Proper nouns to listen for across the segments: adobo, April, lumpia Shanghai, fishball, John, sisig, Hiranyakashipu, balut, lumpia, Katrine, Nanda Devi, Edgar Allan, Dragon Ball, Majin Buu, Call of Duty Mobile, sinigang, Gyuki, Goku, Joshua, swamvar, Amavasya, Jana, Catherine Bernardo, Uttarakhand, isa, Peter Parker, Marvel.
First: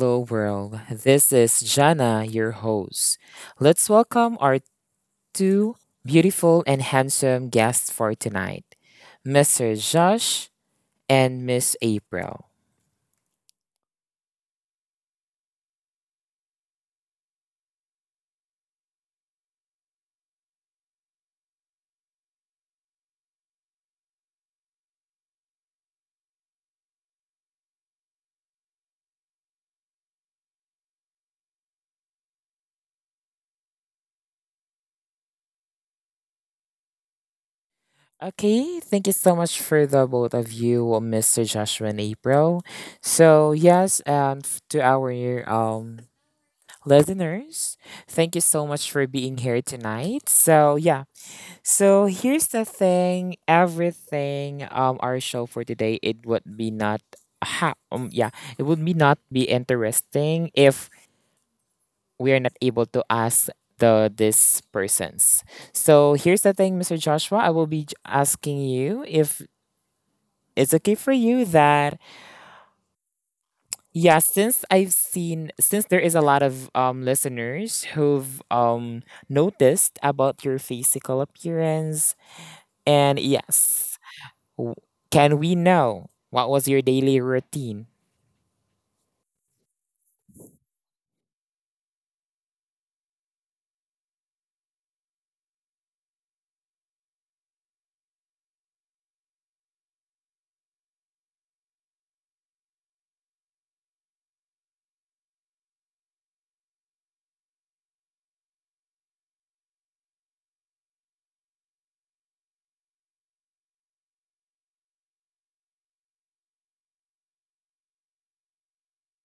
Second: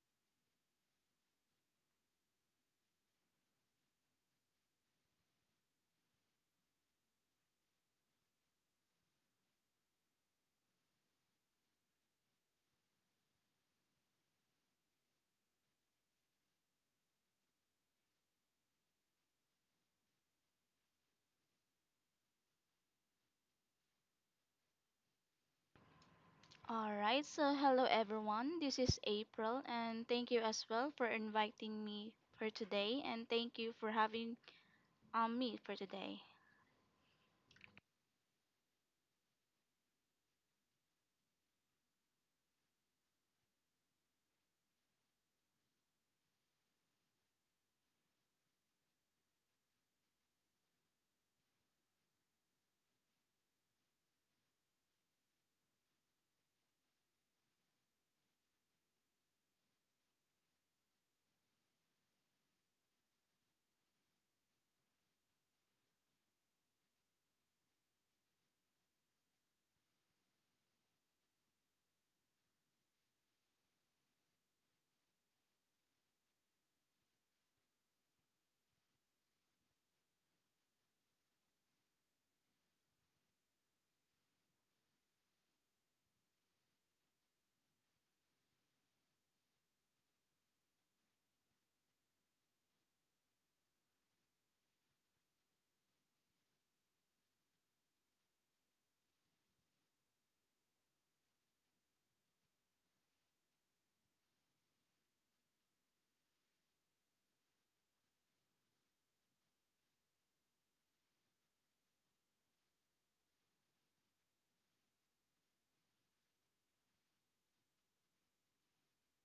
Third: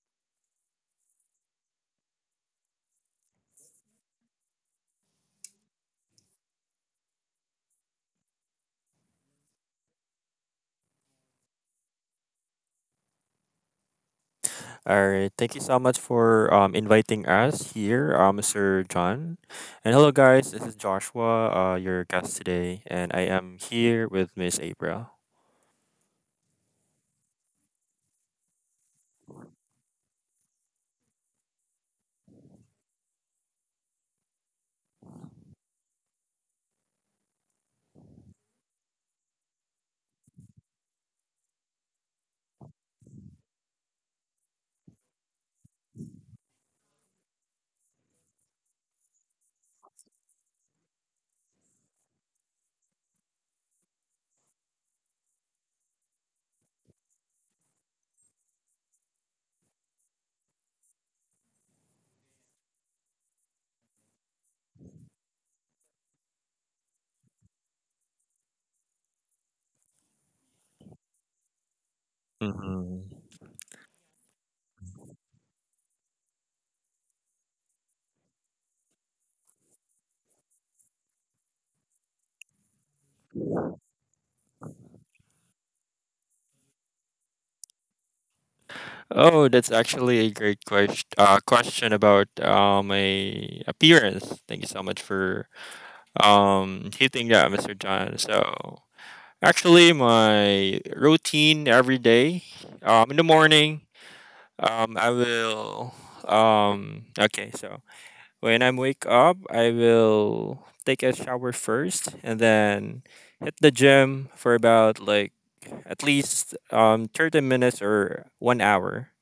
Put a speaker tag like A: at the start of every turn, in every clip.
A: hello, world. This is Jana, your host. Let's welcome our two beautiful and handsome guests for tonight, Mr. Josh and Miss April.
B: All right. Thank you so much for inviting us here, Mr. John. And hello, guys. This is Joshua, your guest today, and I am here with Miss April.
C: All right, so hello everyone. This is April, and thank you as well for inviting me for today, and thank you for having me for today.
A: Okay, thank you so much for the both of you, Mr. Joshua and April. So, yes, to our um, listeners, thank you so much for being here tonight. So, yeah. So here's the thing, everything our show for today, it would be not ha um yeah, it would be not be interesting if we are not able to ask these persons. So here's the thing, Mr. Joshua, I will be asking you if it's okay for you that,
B: Mm-hmm.
A: yeah, since I've seen since there is a lot of listeners who've noticed about your physical appearance, and yes, W- can we know what was your daily routine?
B: Oh, that's actually a great question. Question about my appearance. Thank you so much for hitting that, Mr. John. So actually, my routine every day, in the morning, I will okay so when I wake up, I will take a shower first and then hit the gym for about like at least 30 minutes or 1 hour.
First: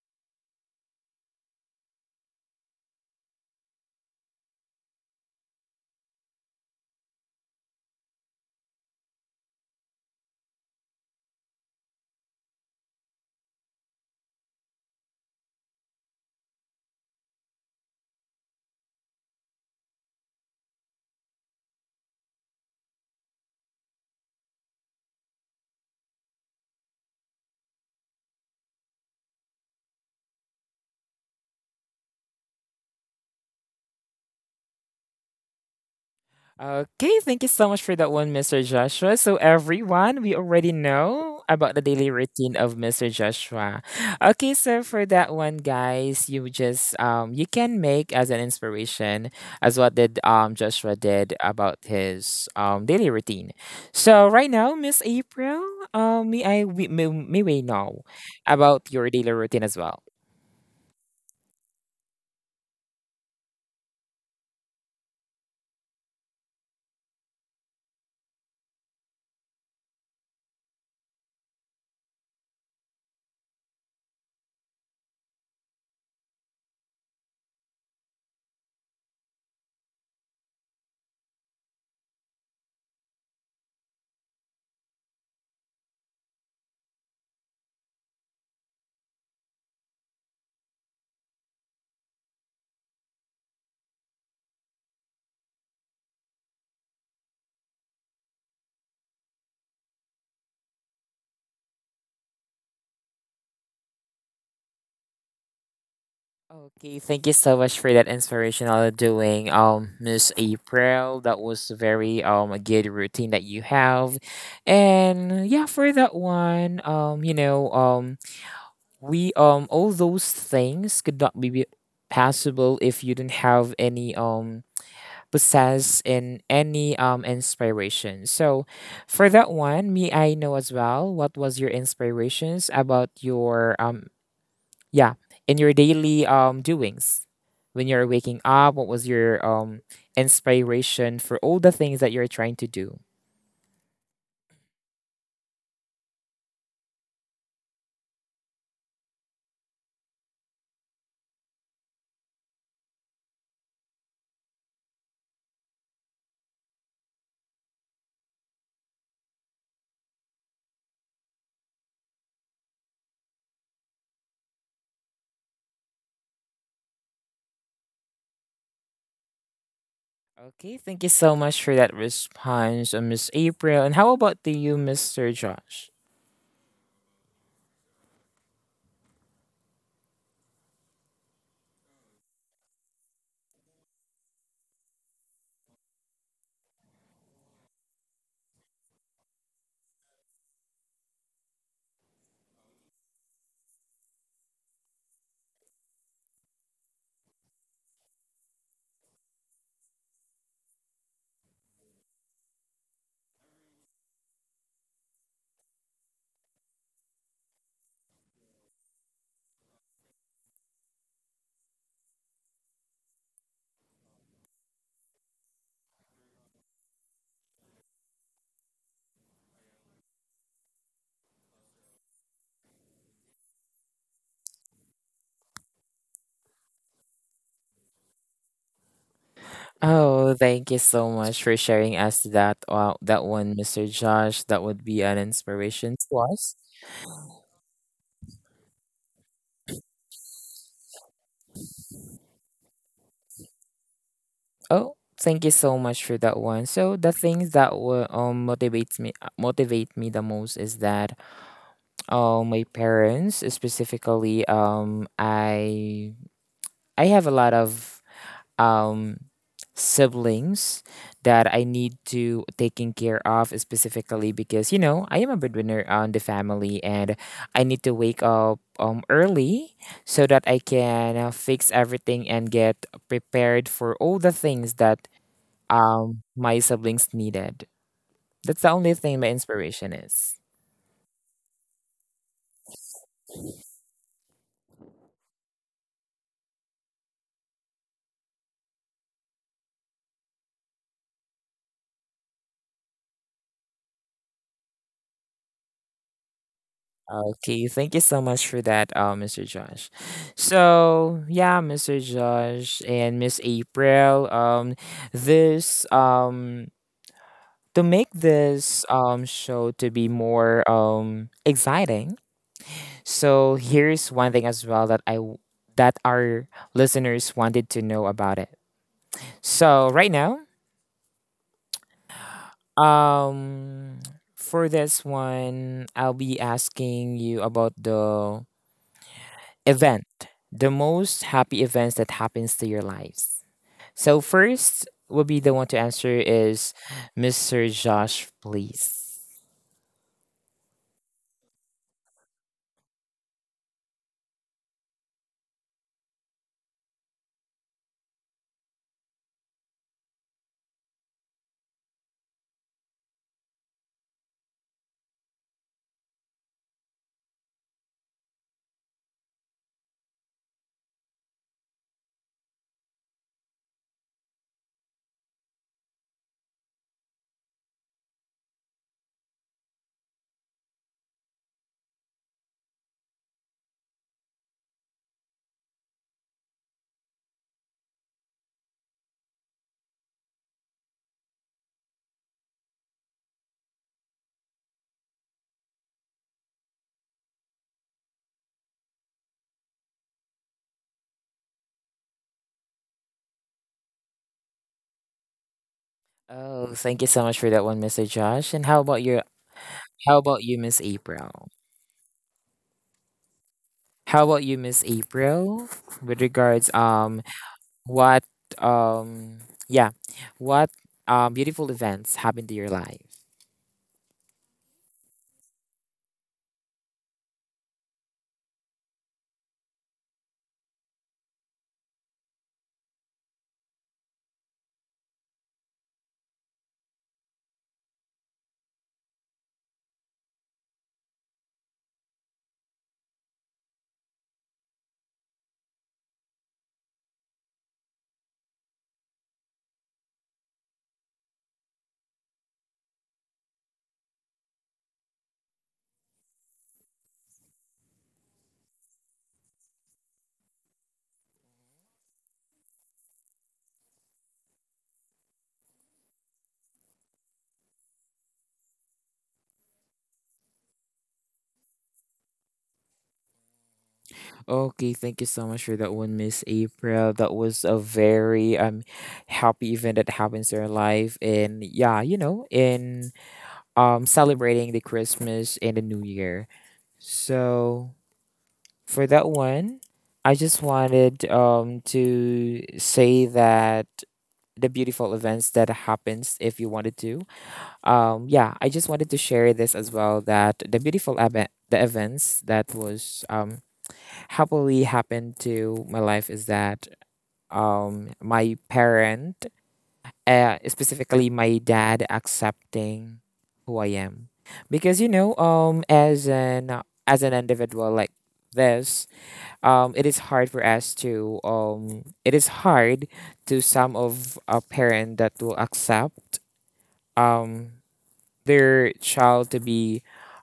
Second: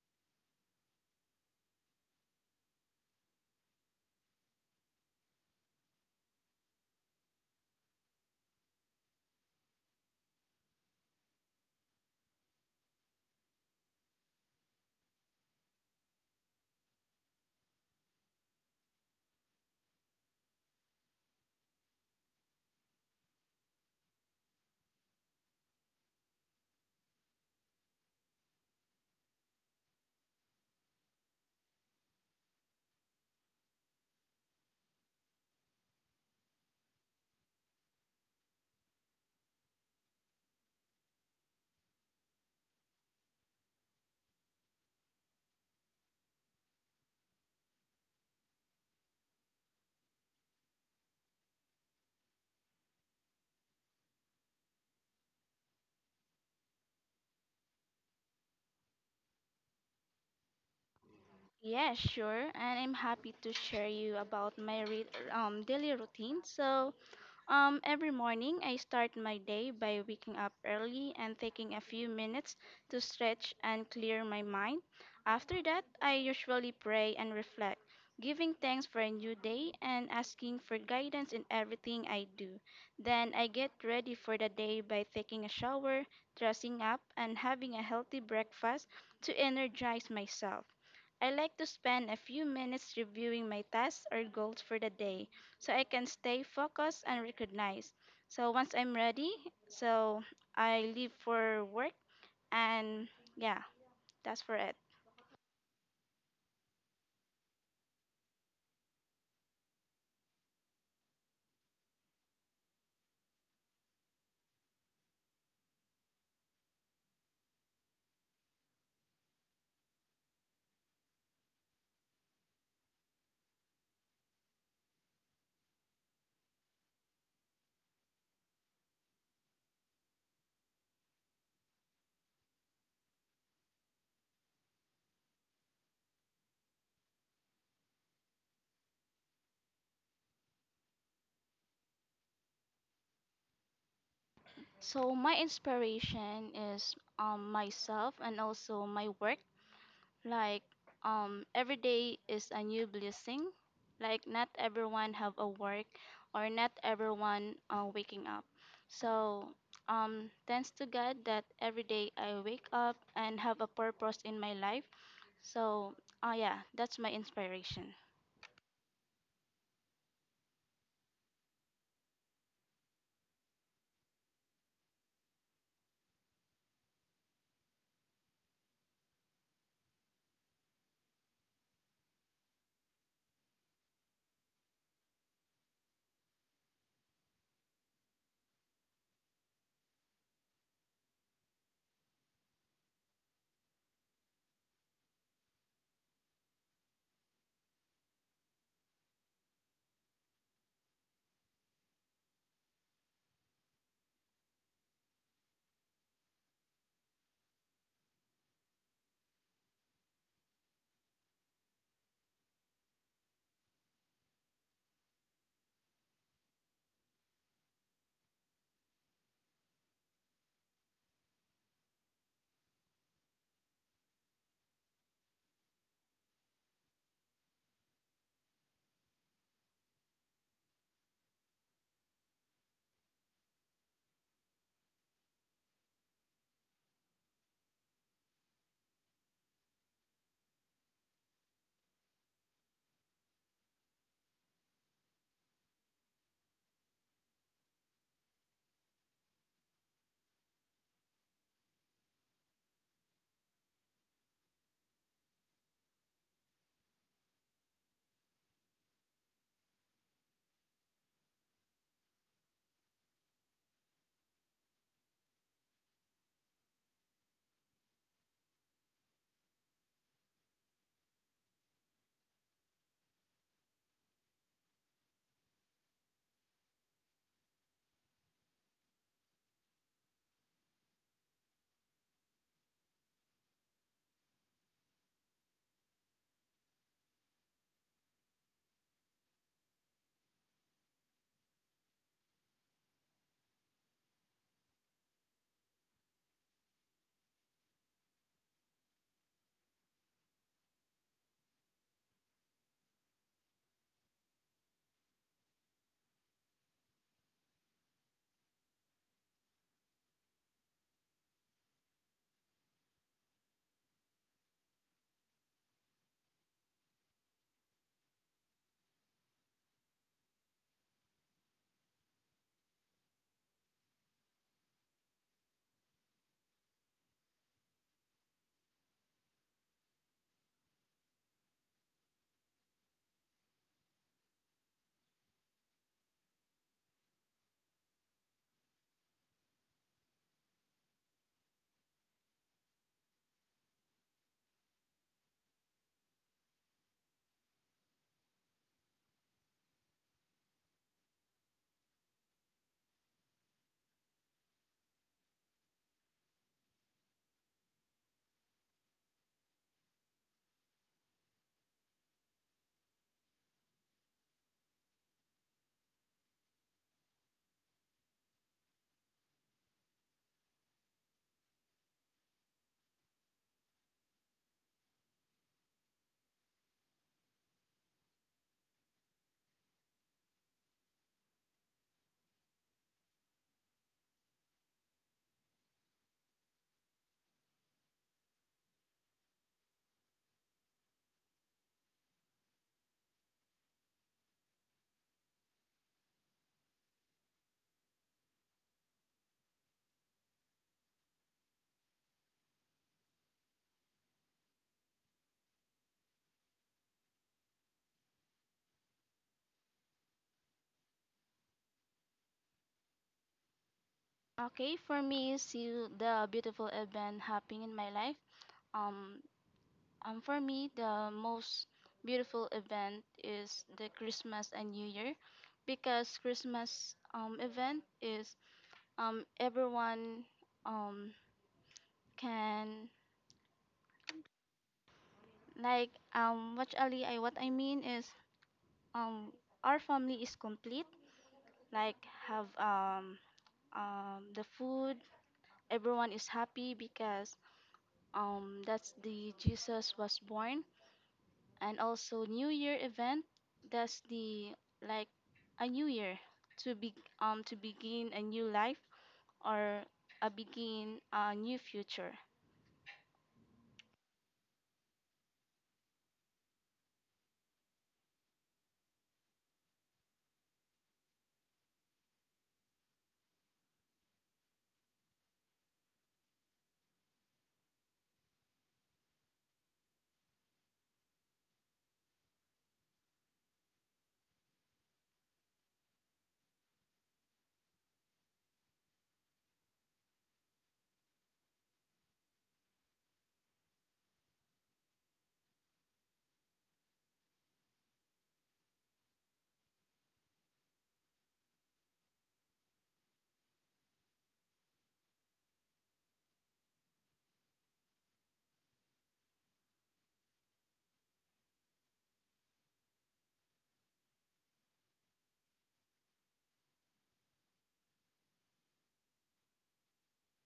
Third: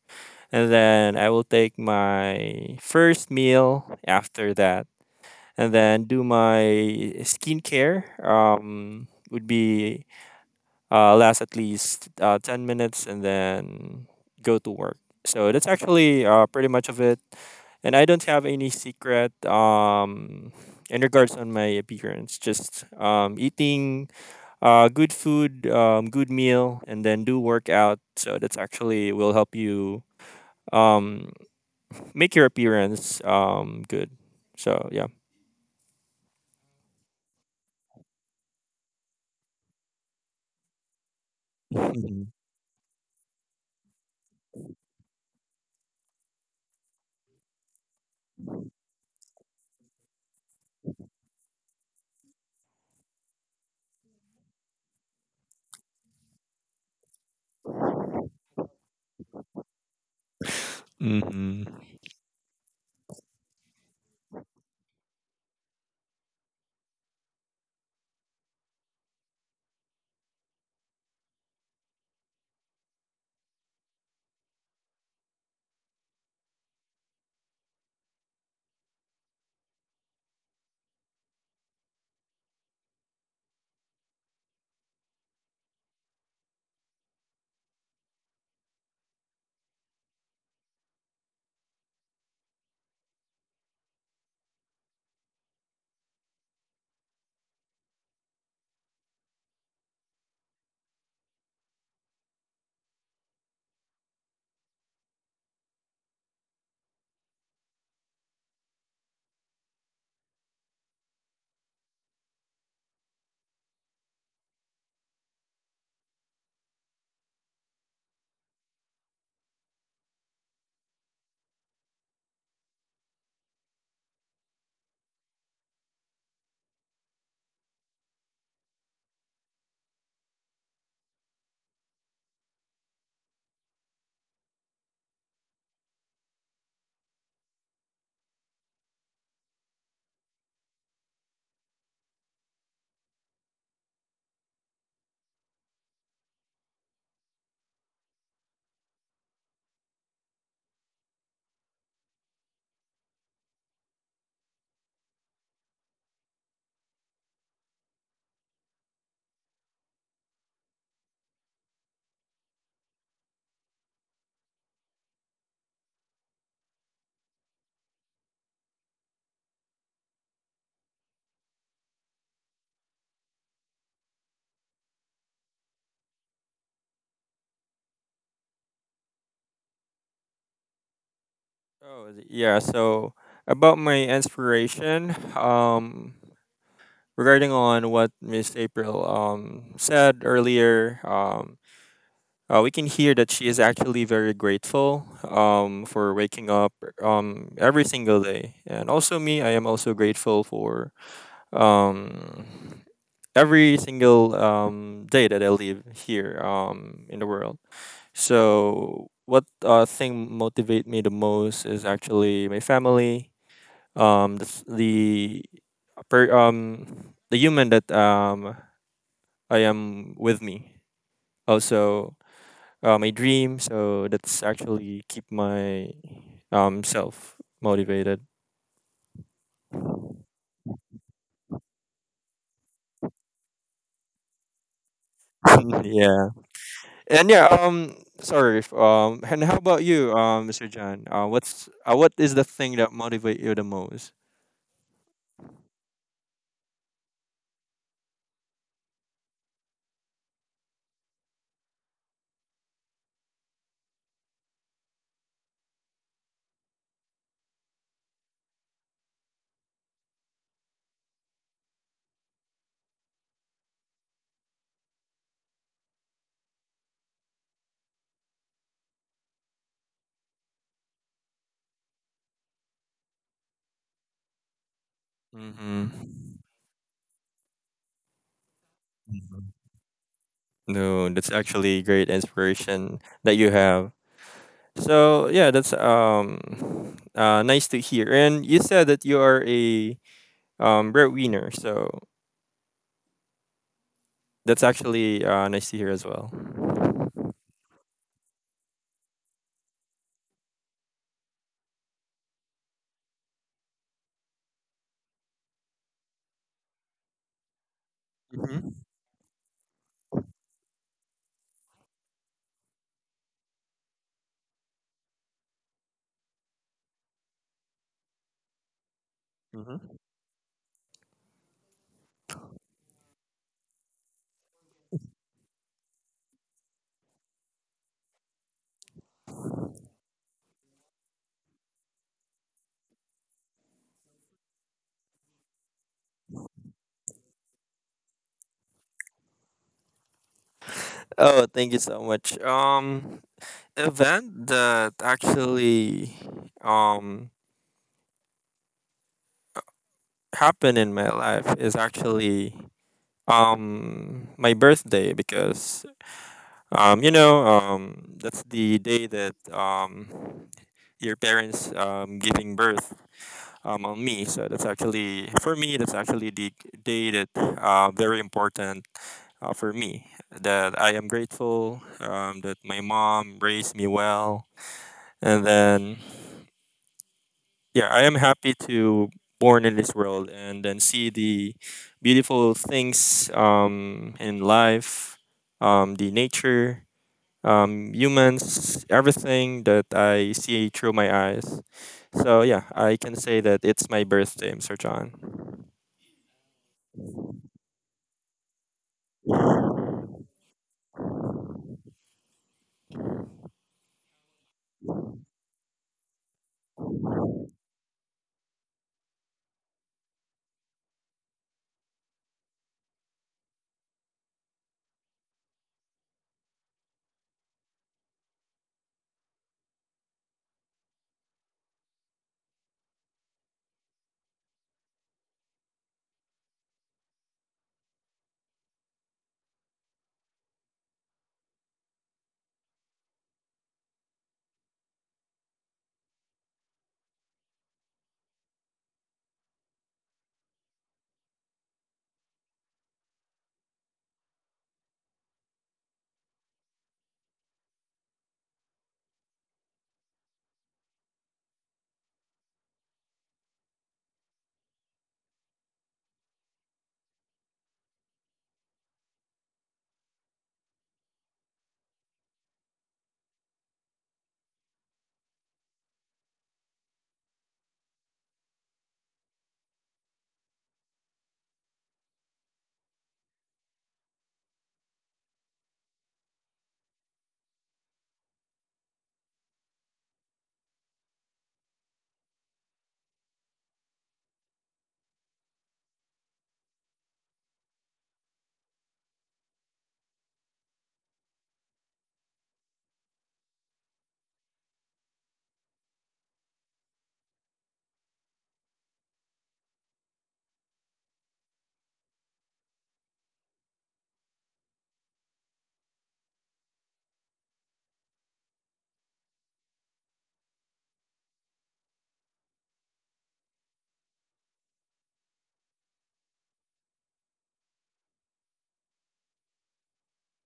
B: And then I will take my first meal after that and then do my skincare would be last at least 10 minutes and then go to work. So that's actually pretty much of it. And I don't have any secret in regards on my appearance. Just eating good food, good meal, and then do workout. So that's actually will help you um, make your appearance good. So yeah.
A: Okay, thank you so much for that one, Mr. Joshua. So, everyone, we already know about the daily routine of Mr. Joshua. Okay, so for that one, guys, you can make as an inspiration as what did Joshua did about his daily routine. So right now, Miss April, may we know about your daily routine as well?
B: Mm-hmm.
C: Yeah, sure, and I'm happy to share you about daily routine. So, every morning, I start my day by waking up early and taking a few minutes to stretch and clear my mind. After that, I usually pray and reflect, giving thanks for a new day and asking for guidance in everything I do. Then I get ready for the day by taking a shower, dressing up, and having a healthy breakfast to energize myself. I like to spend a few minutes reviewing my tasks or goals for the day so I can stay focused and recognized. So once I'm ready, so I leave for work and yeah, that's for it.
A: Okay, thank you so much for that inspirational doing, Miss April. That was very a good routine that you have, and yeah, for that one, we all those things could not be possible if you didn't have any possess in any inspiration. So, for that one, me I know as well. What was your inspirations about your yeah, in your daily doings, when you're waking up, what was your inspiration for all the things that you're trying to do?
C: So my inspiration is myself and also my work. Like every day is a new blessing. Like not everyone have a work or not everyone waking up. So thanks to God that every day I wake up and have a purpose in my life. So yeah, that's my inspiration.
A: Okay, thank you so much for that response, Miss April. And how about the you, Mr. Josh?
B: Oh, yeah. So about my inspiration, regarding on what Miss April said earlier, we can hear that she is actually very grateful for waking up every single day, and also me, I am also grateful for um every single day that I live here in the world. So what thing motivate me the most is actually my family, um the, the the human that I am with me. Also, my dream. So that's actually keep my self motivated.
A: Oh, thank you so much for sharing us that one, Mr. Josh. That would be an inspiration to
B: yeah.
A: us.
B: And yeah. Sorry. If. And how about you, Mr. John? What is the thing that motivate you the most?
A: Oh, thank you so much for that one. So the things that will motivate me the most is that, oh, my parents specifically. I have a lot of um siblings that I need to taking care of specifically because you know I am a breadwinner on the family, and I need to wake up early so that I can fix everything and get prepared for all the things that
B: Mm-hmm.
A: my siblings needed. That's the only thing my inspiration is.
B: No, that's actually great inspiration that you have. So yeah, that's nice to hear. And you said that you are a breadwinner. So that's actually nice to hear as well.
A: Okay, thank you so much for that, Mr. Josh. So yeah, Mr. Josh and Miss April, this to make
B: Mhm,
A: this show to be more exciting. So here's one thing as well that our listeners wanted to know about it. So
B: mhm.
A: right now, um, for this one, I'll be asking you about event, the most happy events that happens to your lives. So first will be the one to answer is Mr. Josh, please.
B: Oh, thank you so much. Event that actually um happened in my life is actually my birthday, because that's the day that your parents giving birth on me, so that's actually for me, that's actually the day that very important for me, that I am grateful that my mom raised me well, and then yeah, I am happy to born in this world and then see the beautiful things in life, the nature, humans, everything that I see through my eyes. So yeah, I can say that it's my birthday, Sir John.
A: Oh, thank you so much for that one, Mr. Josh. And how about your, how about you, Miss April? How about you, Miss April? With regards, what um yeah, what beautiful events happened to your life?
C: Okay, for me, see the beautiful event happening in my life. Um, Um, for me, the most beautiful event is the Christmas and New Year because Christmas event is everyone, um, can like what I mean is um, our family is complete like have the food, everyone is happy because that's the Jesus was born, and also New Year event. That's the, like, a new year to be to begin a new life or a begin a new future.
A: Okay, thank you so much for that one, Miss April. That was a very happy event that happens in our life, and yeah, you know, in celebrating the Christmas and the New Year. So for that one, I just wanted to say that the beautiful events that happens if you wanted to. Yeah, I just wanted to share this as well that the events that was happily happened to my life is that my parent, specifically my dad, accepting who I am because as an individual like this, it is hard to some of a parent that will accept um their child to be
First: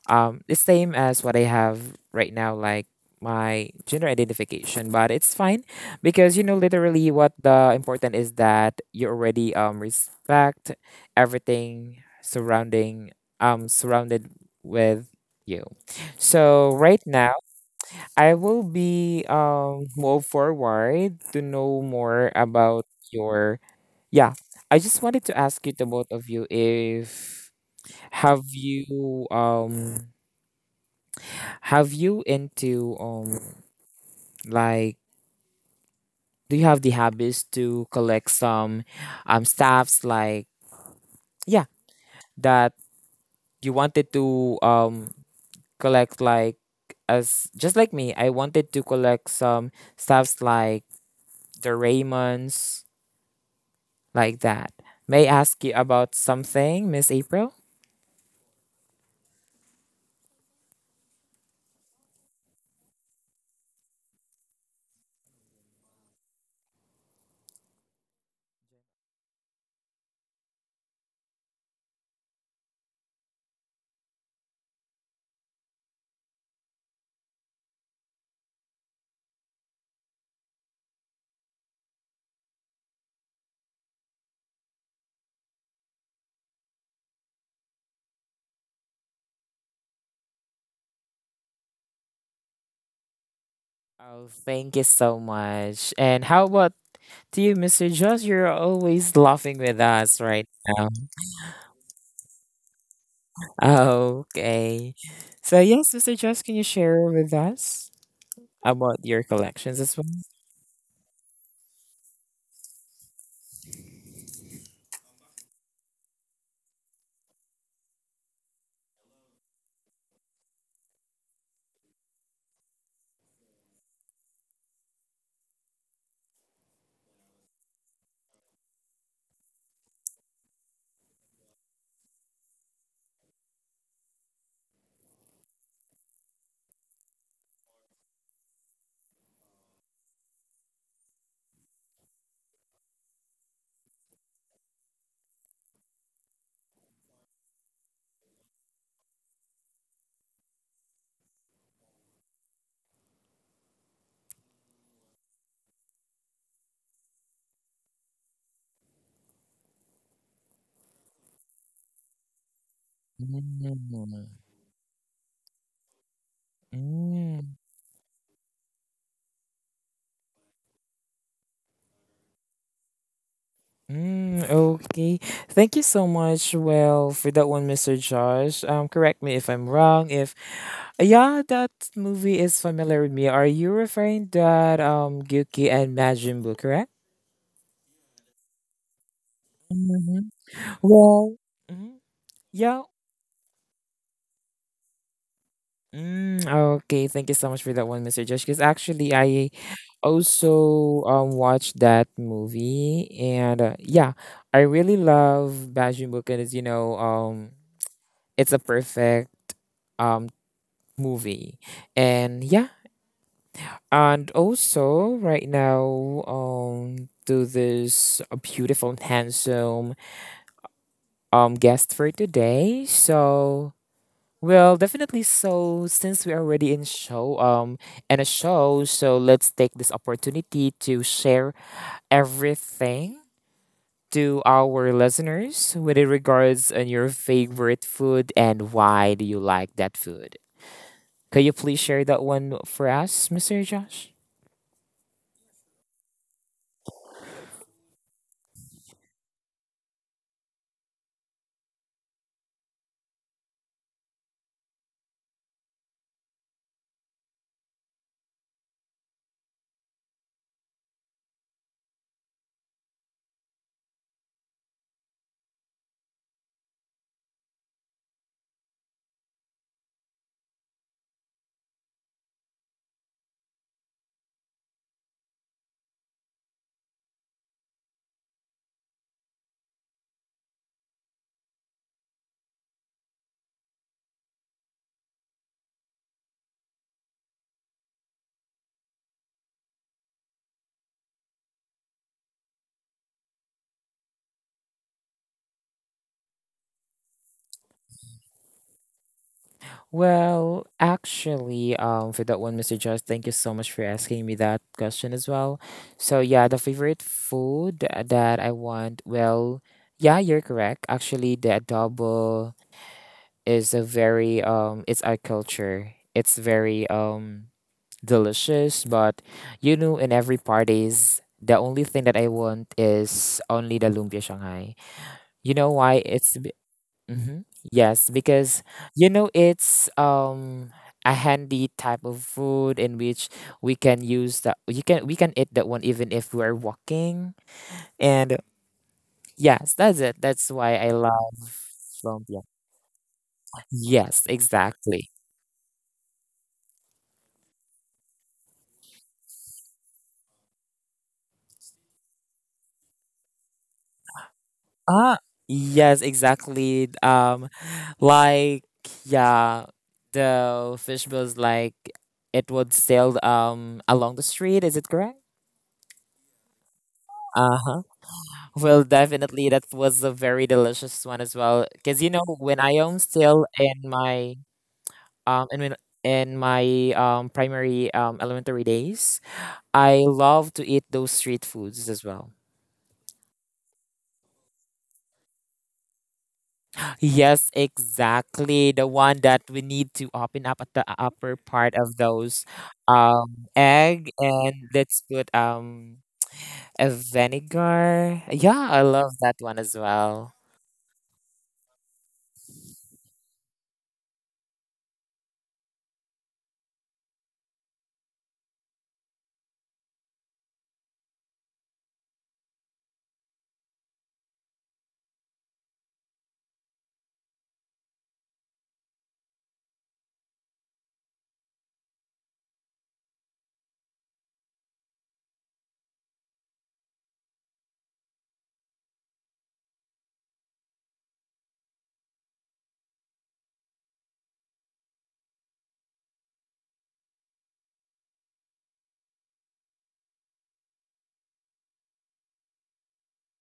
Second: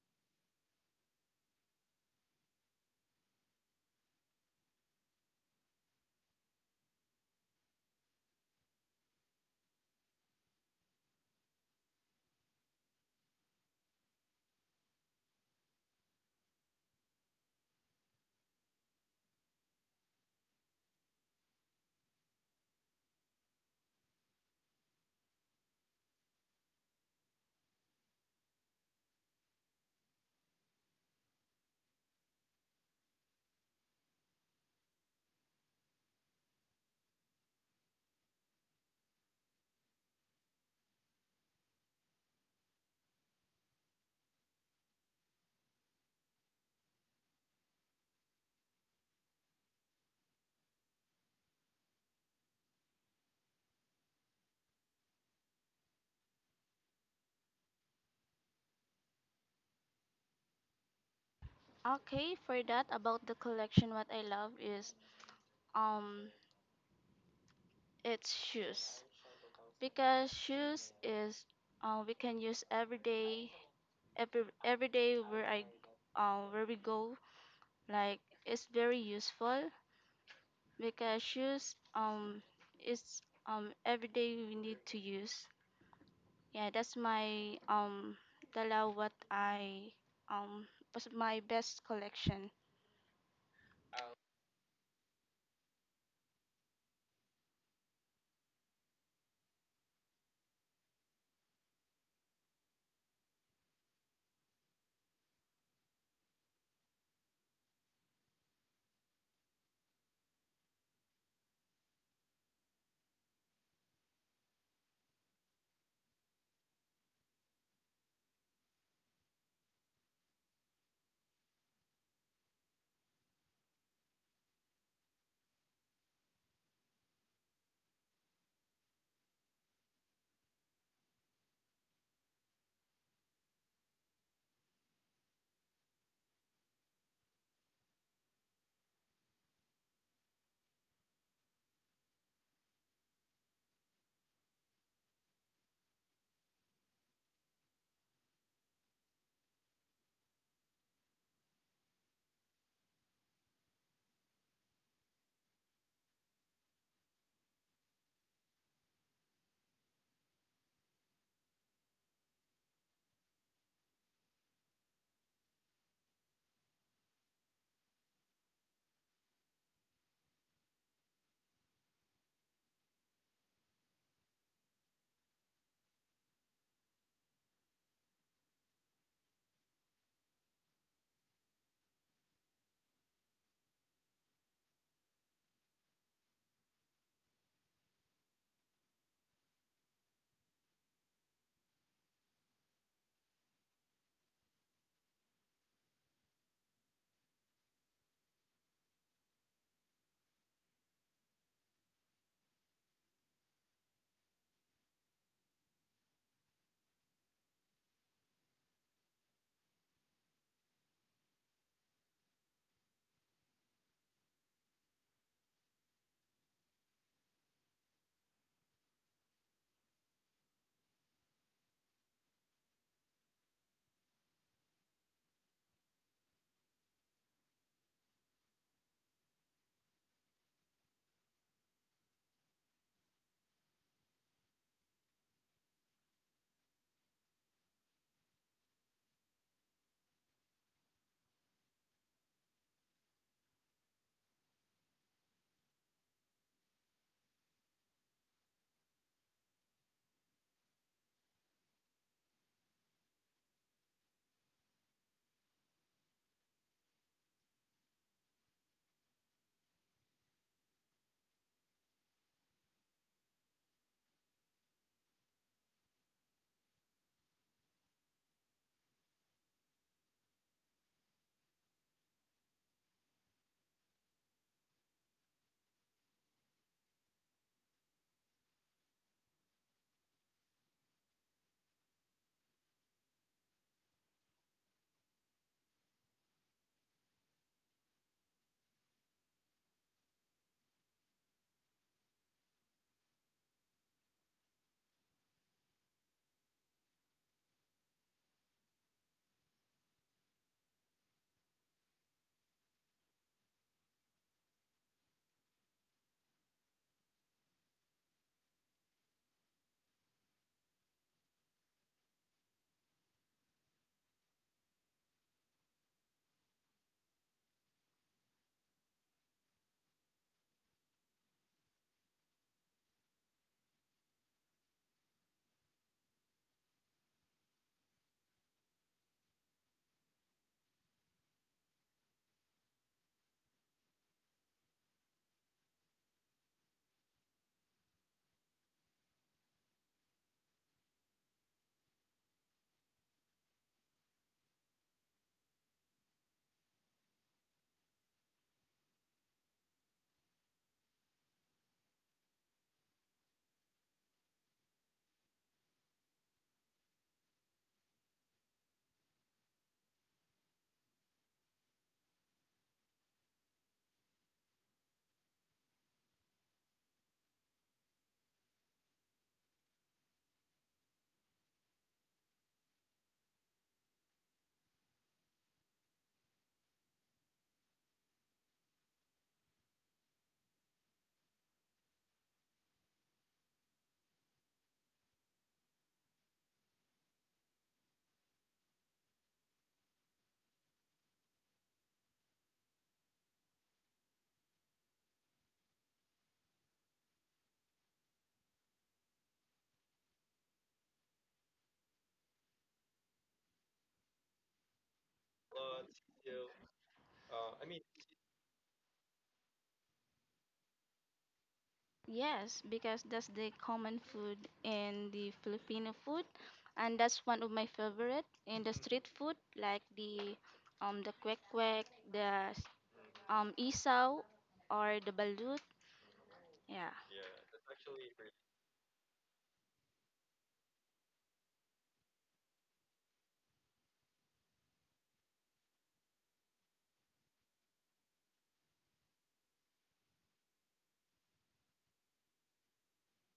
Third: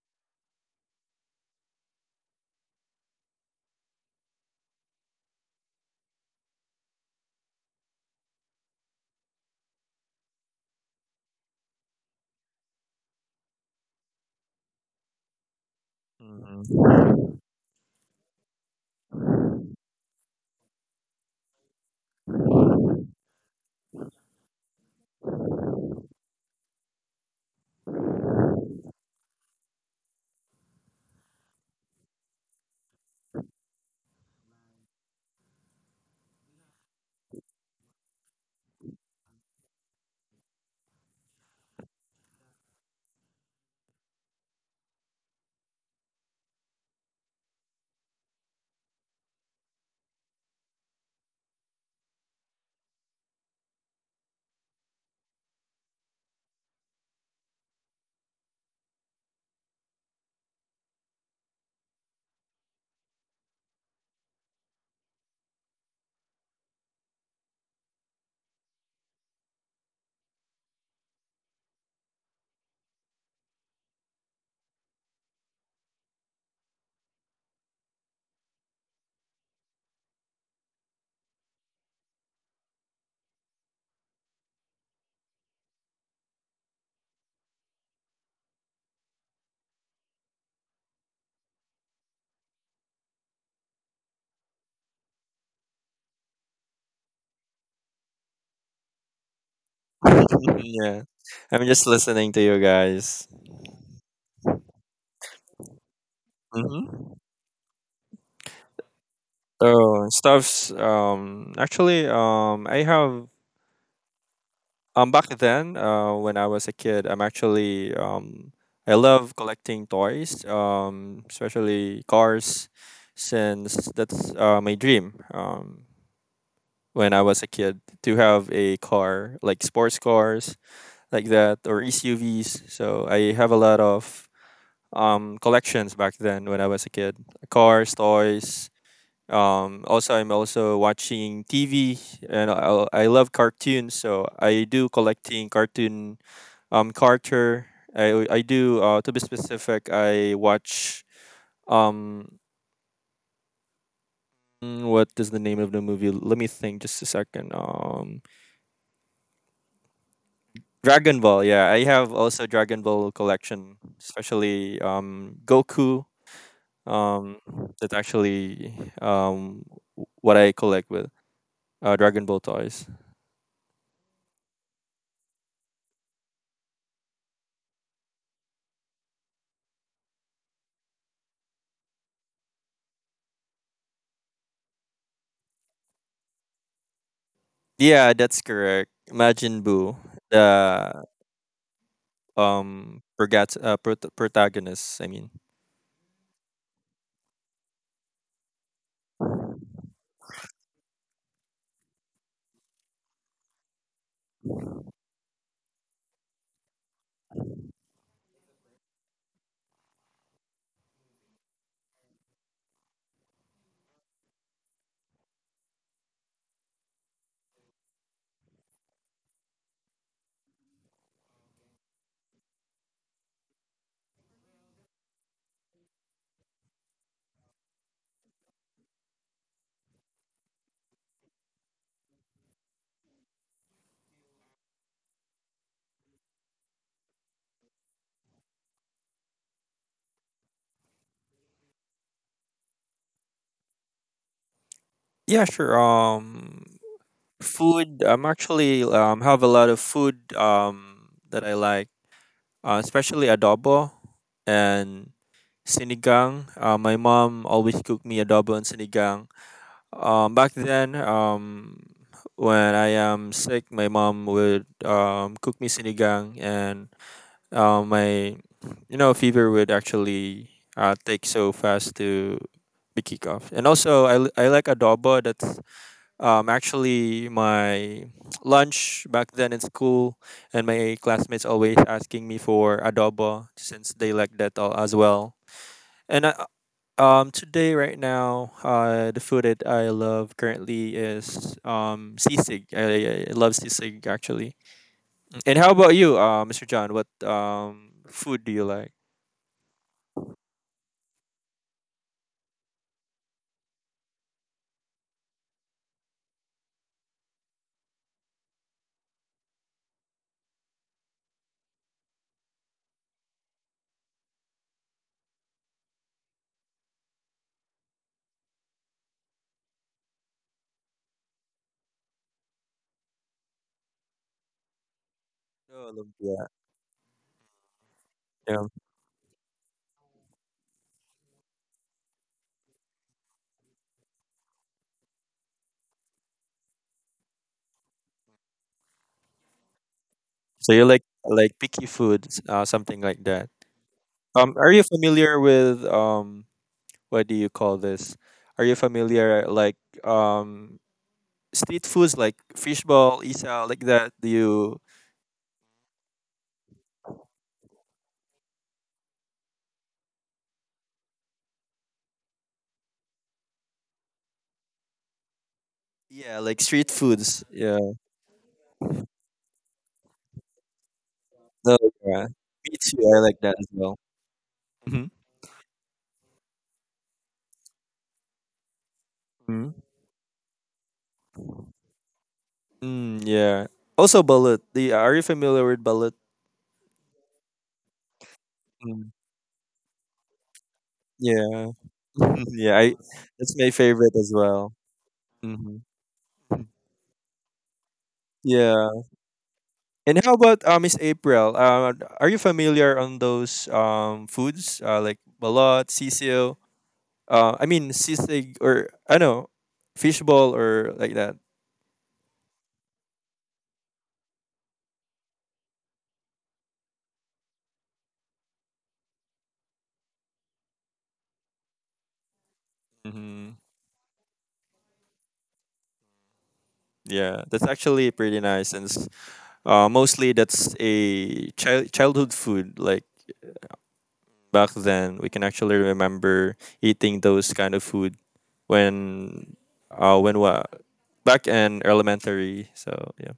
A: the same as what I have right now, like my gender identification. But it's fine because literally what the important is that you already respect everything surrounding surrounded with you. So
B: Mhm.
A: right now I will be move forward to know more about your yeah. I just wanted to ask you the both of you if have you um have you into like do you have the habits to collect some stuffs like, yeah, that you wanted to collect like, as just like me, I wanted to collect some stuffs like the Raymonds, like that. May I ask you about something, Miss April?
C: Okay, for that about the collection, what I love is um it's shoes because shoes is we can use every day, every day where I where we go, like it's very useful because shoes is every day we need to use. Yeah, that's my that's what I um was my best collection.
A: Oh, thank you so much. And how about to you, Mr. Josh? You're always laughing with us right now.
B: yeah, I'm just listening to you guys.
A: Okay. So yes, Mr. Jess, can you share
B: Hmm.
A: with us about your collections as well?
B: So stuffs. Actually, I have back then, when I was a kid, I love collecting toys, especially cars, since that's my dream. When I was a kid, to have a car like sports cars like that or SUVs. So I have a lot of collections back then when I was a kid. Cars, toys. Also, I'm also watching TV, and I love cartoons, so I do collecting cartoon character. I do To be specific, I watch um what is the name of the movie? Let me think just a second. Dragon Ball. Yeah, I have also Dragon Ball
A: Mm,
B: collection, especially Goku. Um,
A: mm,
B: that's actually um what I collect with Dragon Ball toys.
A: mm, okay. Thank you so much. Well, for that one, Mr. Josh. Correct me if I'm wrong. If yeah, that movie is familiar with me. Are you referring that Gyuki and Majin Buu, correct?
B: Yeah, that's correct. Majin Buu,
A: Mhm.
B: the
A: Well, mhm, yeah.
B: protagonist. I mean,
A: Mm, okay, thank you so much for that one, Mr. Josh. Because actually, I also watched that movie, and yeah, I really love bashing book, and it's a perfect um movie. And yeah, and also right now to this beautiful and handsome guest for today. So, well, definitely, so since we're already in show in a show, so let's take this opportunity to share everything to our listeners with it regards on your favorite food, and why do you like that food? Could you please share that one for us, Mr. Josh?
B: yeah, sure. Food. I'm actually have a lot of food that I like, especially adobo and sinigang. My mom always cooked me adobo and sinigang. Back then, when I am sick, my mom would cook me sinigang, and my fever would actually take so fast to be kick off. And also I like adobo. That's actually my lunch back then in school, and my classmates always asking me for adobo since they like that all as well. And today right now, the food that I love currently is sisig. I love sisig actually. And how about you, Mr. John? What food do you like?
A: Well, actually, for that one, Mr. Josh, thank you so much for asking me that question as well. So yeah, the favorite food that I want, well, yeah, you're correct. Actually, the adobo is a very it's our culture. It's very delicious, but in every parties, the only thing that I want is only the lumpia Shanghai. You know
B: Oh,
A: why? It's
B: lumpia.
A: mm-hmm. Yes, because
B: Yeah.
A: it's a handy type of food in which we can use that you can we can eat that one even if we're walking. And yes, that's it. That's why
B: So you
A: I love
B: picky
A: lumpia.
B: foods, something like that.
A: Yes,
B: Are you
A: exactly.
B: familiar with what do you call this? Are you familiar like um street foods like fishball, isa, like that? Do you?
A: Ah, yes, exactly. Like, yeah, the fish was like it would sail along the street. Is it correct?
B: Yeah, like street foods.
A: Uh huh.
B: Yeah.
A: Well, definitely, that was a very delicious one as well.
B: No.
A: Cause
B: Yeah.
A: when I
B: Me
A: am
B: too. I like
A: still
B: that as
A: in
B: well.
A: my,
B: Mm-hmm.
A: um in my- primary elementary days,
B: Mm.
A: I love to eat those street foods as well.
B: Mm, yeah. Also, balut. The Are you familiar with balut?
A: Yes, exactly. The
B: Mm,
A: one that we need to open up at the upper
B: yeah.
A: part of those
B: yeah. That's my
A: egg
B: favorite as
A: and
B: well.
A: let's put
B: Hmm.
A: a vinegar. Yeah, I
B: Yeah.
A: love that one as
B: And
A: well.
B: how about Miss April? Are you familiar on those foods like balut, sisig? I mean sisig, or I know fishball or like that.
C: Yes, because that's the common food in the Filipino food, and that's one of my favorite in the street food, like the kwek kwek, the
B: Hmm.
C: isaw, or the balut. Yeah.
B: Yeah, that's actually pretty nice, and mostly that's a childhood food. Like back then, we can actually remember eating those kind of food when when wa back in elementary. So yeah,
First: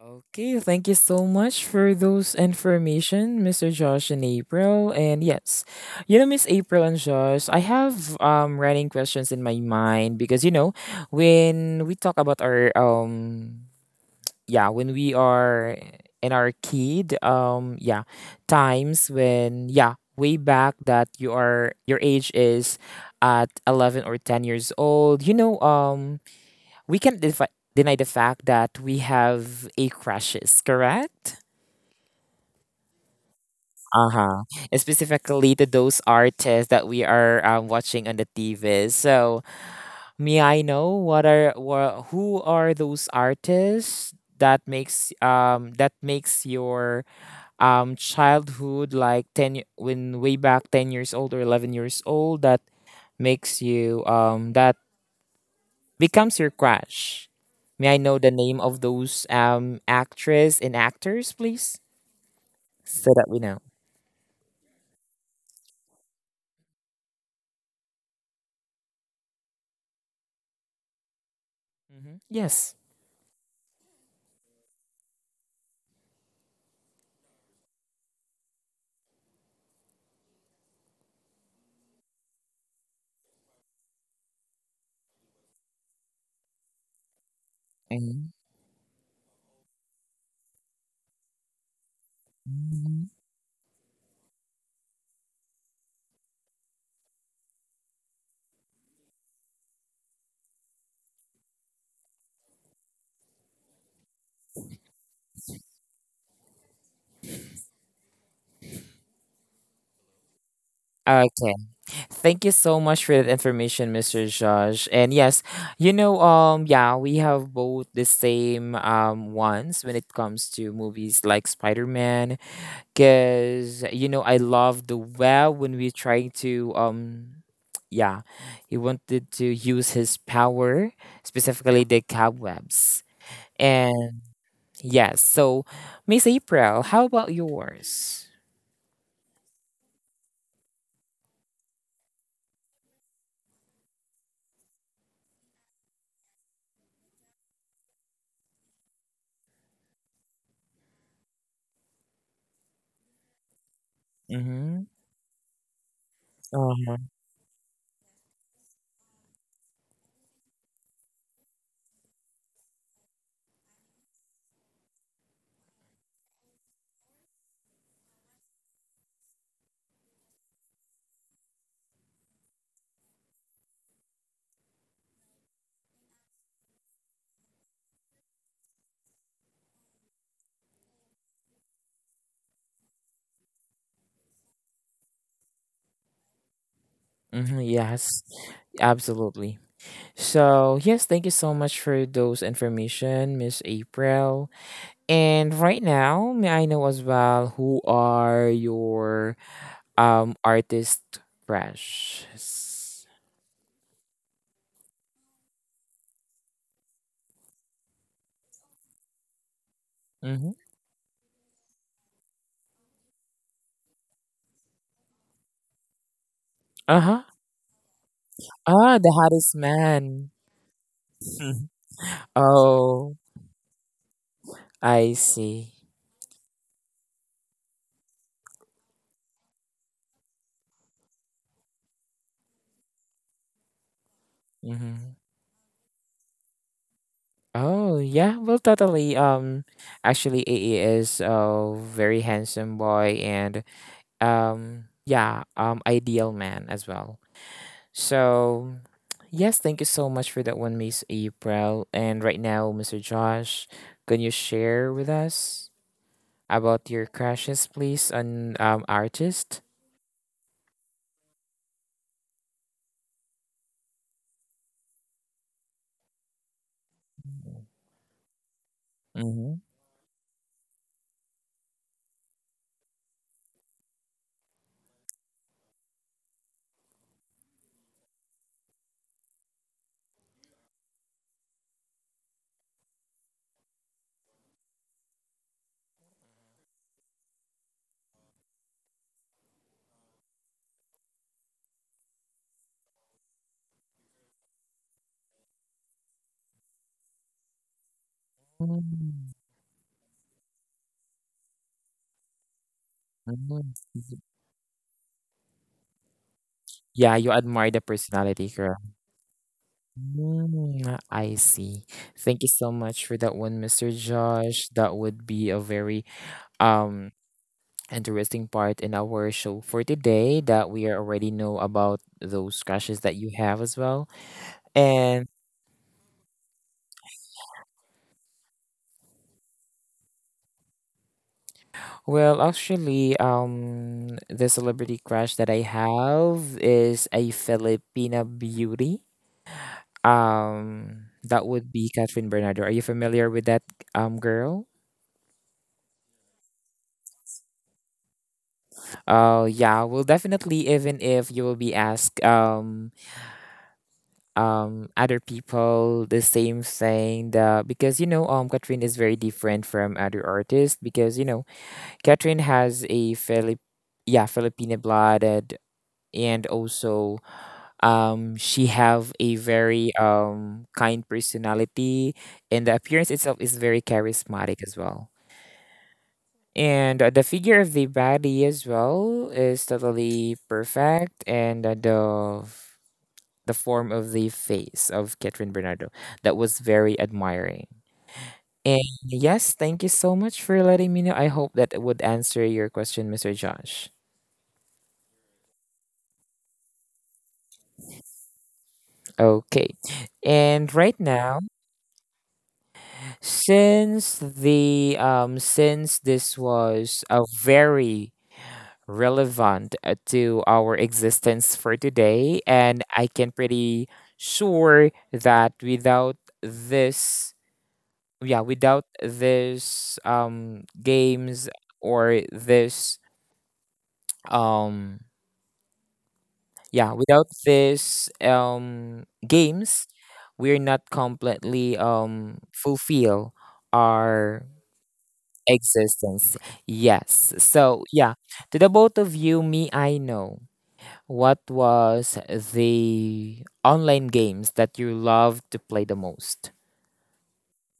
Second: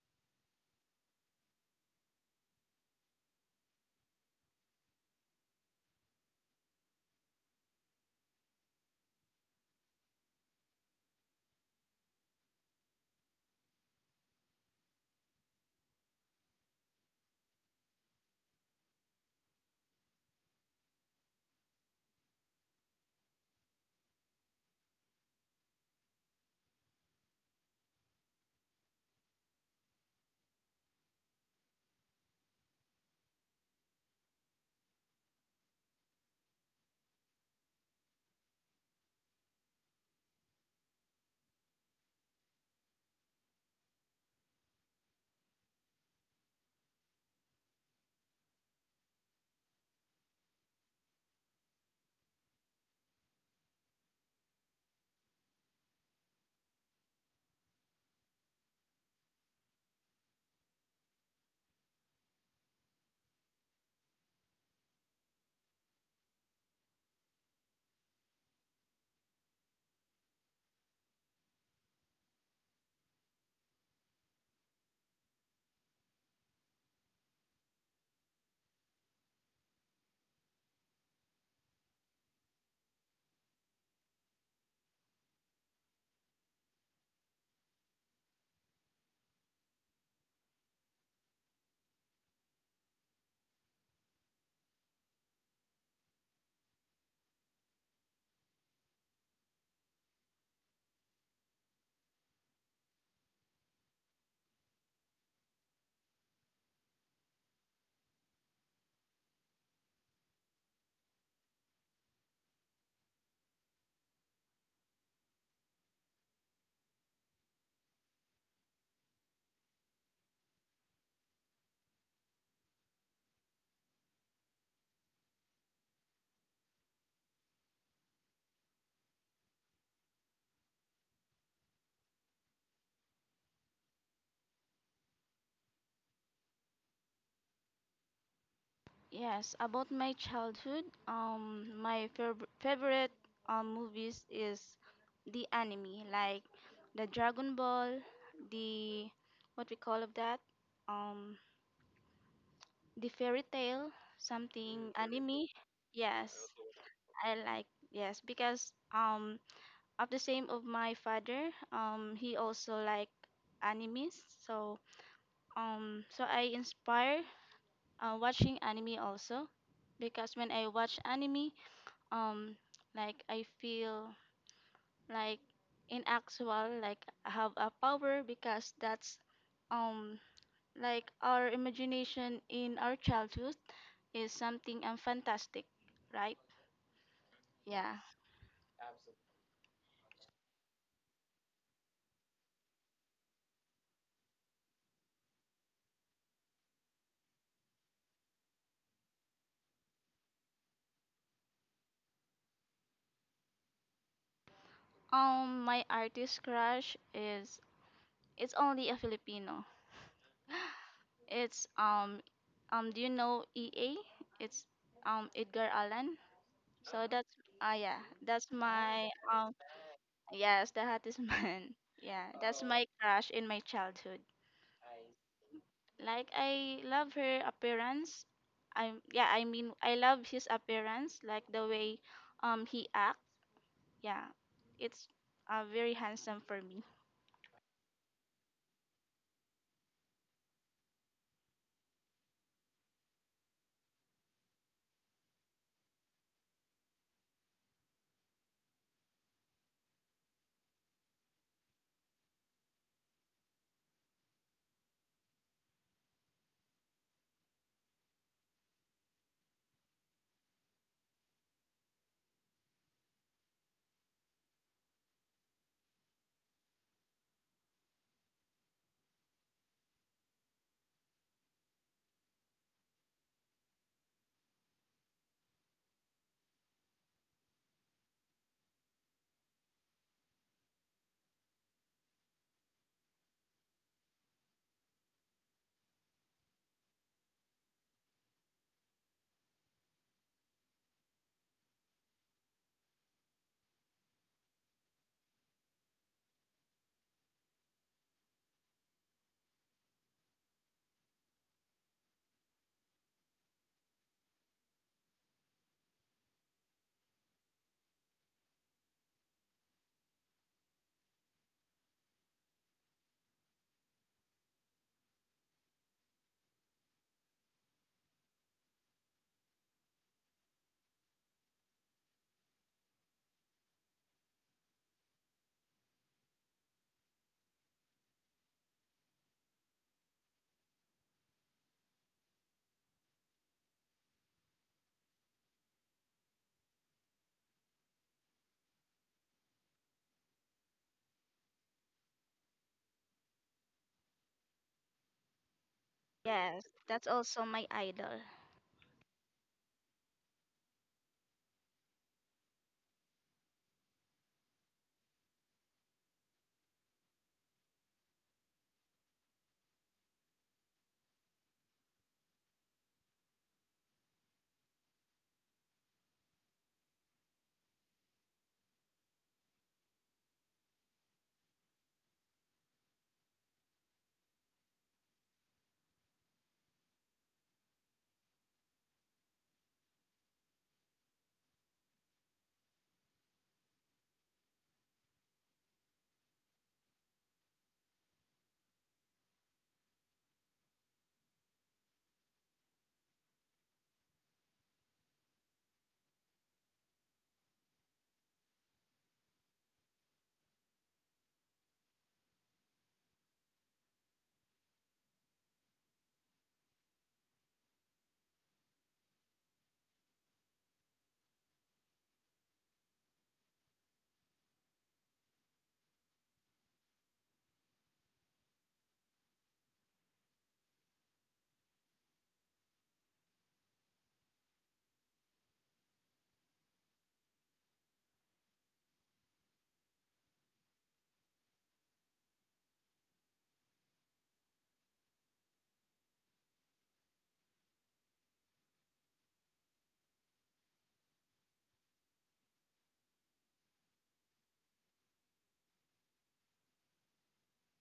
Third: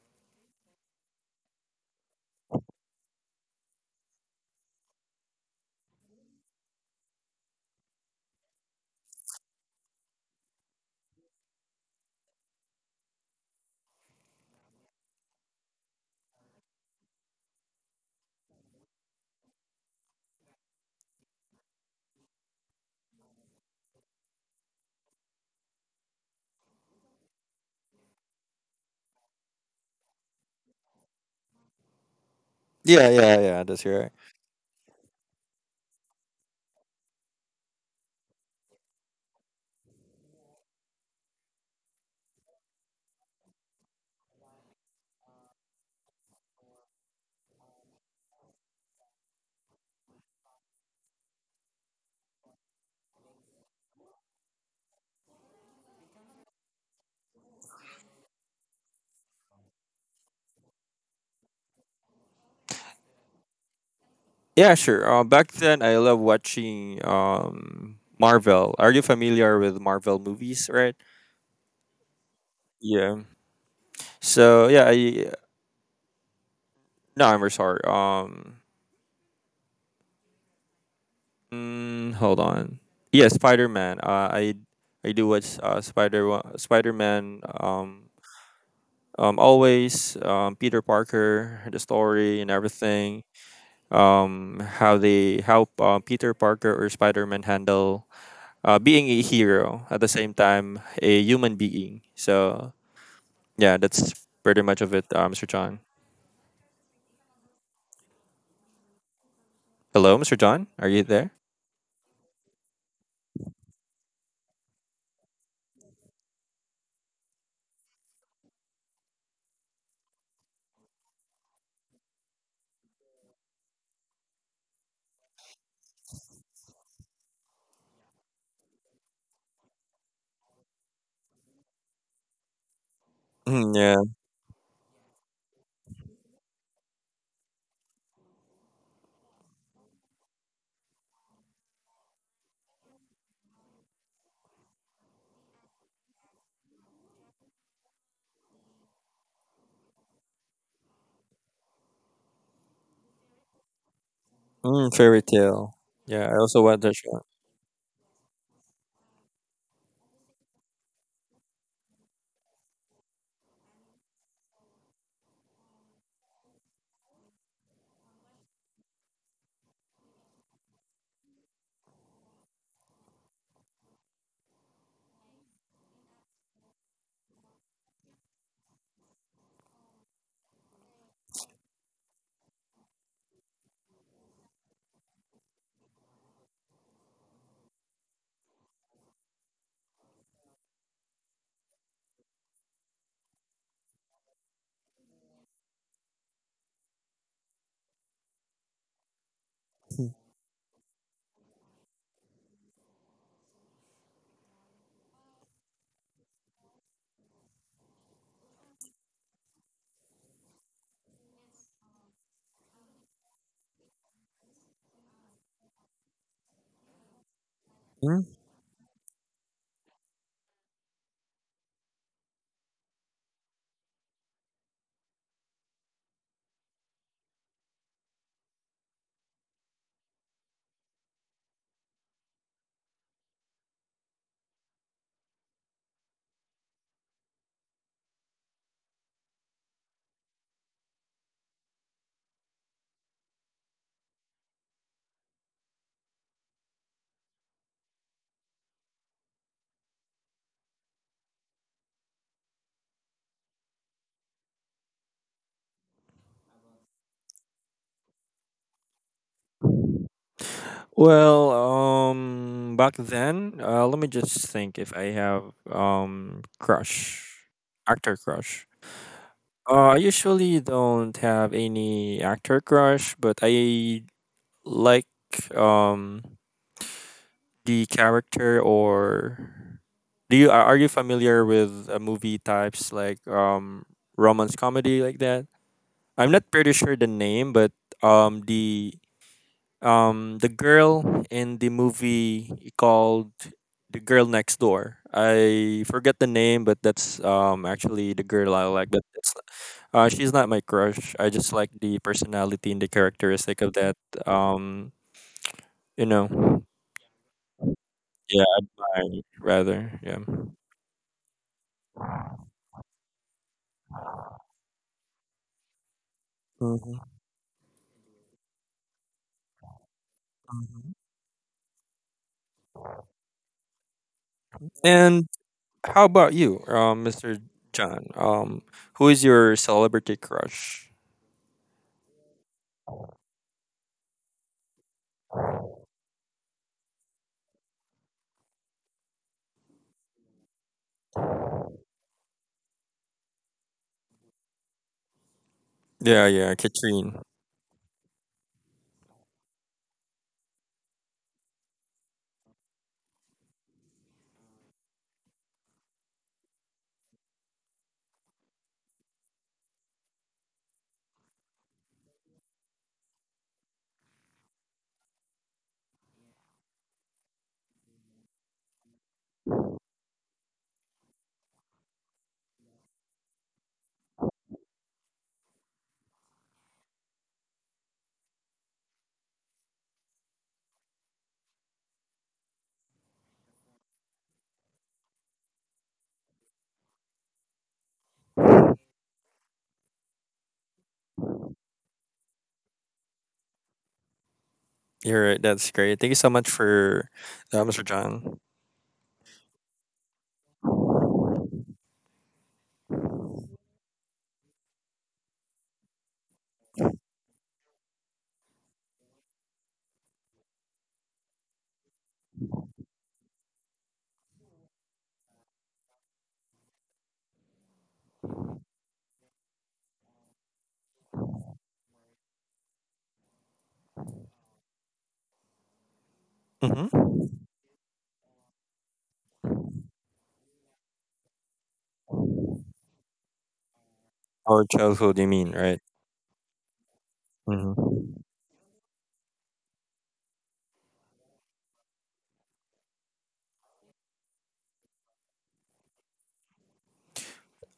A: Okay, thank you so much for those information, Mr. Josh and April. And yes, Miss April and Josh, I have running questions in my mind because when we talk about our yeah when we are in our kid times when, yeah, way back that you are your age is at 11 or 10 years old, we can deny the fact that we have a crushes, correct?
B: yeah, yeah, yeah. That's right.
A: Uh-huh. And specifically to those artists that we are watching on the tv. So may I know what are who are those artists that makes your childhood, like, when way back 10 years old or 11 years old, that makes you that becomes your crush? May I know the name of those actress and actors please, so that we know.
B: Yeah, sure. Back then, I love watching Marvel. Are you familiar with Marvel movies, right?
A: Hmm. Yes.
B: Yeah. So yeah, I No, I'm very sorry. Hold on. Yeah, Spider Man. I do watch Spider Man.
A: Mhm.
B: Always Peter Parker, the story and
A: Mhm.
B: everything. How Peter Parker or Spider Man handle being a hero at the same time a human being. So yeah, that's pretty much of it, Mr. John. Hello, Mr. John. Are you there?
A: Okay. Thank you so much for that information, Mr. Josh. And yes, yeah, we have both the same ones when it comes to movies like Spider Man because I love the well, when we're trying to yeah he wanted to use his power, specifically the cobwebs,
B: Mm, yeah.
A: and yes. So Miss April, how about yours?
C: Yes, about my childhood, my favorite movies is the anime, like the Dragon Ball, the what we call of that, um, the fairy tale,
A: Mm-hmm.
C: something
B: Mm, fairy
C: anime.
B: tale. Yeah,
C: Yes,
B: I also watched that
A: Uh-huh.
B: show.
C: I like, yes, because of the same of my father, he also like animes, so so I inspire watching anime also because when I watch anime, um like I feel like in actual, like I have a power because that's um like our imagination in our childhood is something fantastic, right?
A: Mm-hmm.
C: Yeah.
A: Yes. Absolutely. So yes, thank you so much for those information, Miss April. And right now, may I know as well who are your artist crushes.
C: My artist crush is it's only a Filipino.
A: Mm-hmm.
C: It's do you know EA? It's Edgar Allan.
A: Uh
C: So
A: huh.
C: that's, ah, yeah,
B: Mhm.
C: that's
A: Ah,
C: my
A: the hottest
C: um,
A: man.
C: Yes, the hottest man. Yeah, that's my
A: Oh,
C: crush in my childhood.
A: I see.
C: Like I love her appearance. I am, yeah, I mean I love his appearance, like the way he act. Yeah. It's
A: Mm-hmm.
C: very handsome for me.
A: Oh yeah, well totally. Actually, A. A. is a very handsome boy and yeah ideal man as well. So yes, thank you so much for that one, Miss April. And right now, Mr. Josh, can you share with us about your crushes, please, on artist?
B: Well, back then, let me just think if I have crush, actor crush.
A: Mm-hmm.
B: I usually don't have any actor crush, but I like um the character, or do you are you familiar with movie types like romance comedy like that? I'm not pretty sure the name, but um the the girl in the movie called the girl next door. I forget the name, but that's actually the girl I like. But it's she's not my crush. I just like the personality and the characteristic of that. Um, you know,
A: Yeah, you admire the
B: yeah,
A: personality, correct?
B: I rather yeah.
A: Mm, I see. Thank you so much for that one, Mr. Josh. That would be a very
B: Mhm,
A: um interesting part in our show for today that we
B: mhm.
A: already know about those crushes that you have as well. And
B: And how about you, Mr. John? Who is your celebrity crush?
A: well, actually, the celebrity crush that I have is a Filipina beauty. That would be Catherine Bernardo. Are you familiar with that girl?
B: Yeah, yeah,
C: Yes, that's
B: Katrine.
C: also my idol.
A: Yeah. Well, definitely. Even if you will be asked other people the same thing, the because you know Catherine is very different from other artists because you know Catherine has a Philip yeah Filipino blooded, and also she have a very kind personality, and the appearance itself is very charismatic as well. And the figure of the body as well is totally perfect, and the form of the face of Catherine Bernardo, that was very admiring. And yes, thank you so much for letting me know. I hope that it would answer your question, Mr. Josh.
B: You're right. That's great. Thank you so much for that, Mr. John.
A: Okay. And right now, since the since this was a very relevant to our existence for today. And I can pretty sure that without this, yeah, without this games or this, um, yeah,
B: Mm-hmm.
A: without this games, we're not completely fulfill our
B: Our childhood, you mean, right?
A: existence. Yes. So yeah,
B: Mm-hmm.
A: to the both of you, me, I know. What was the online games that you love to play the most?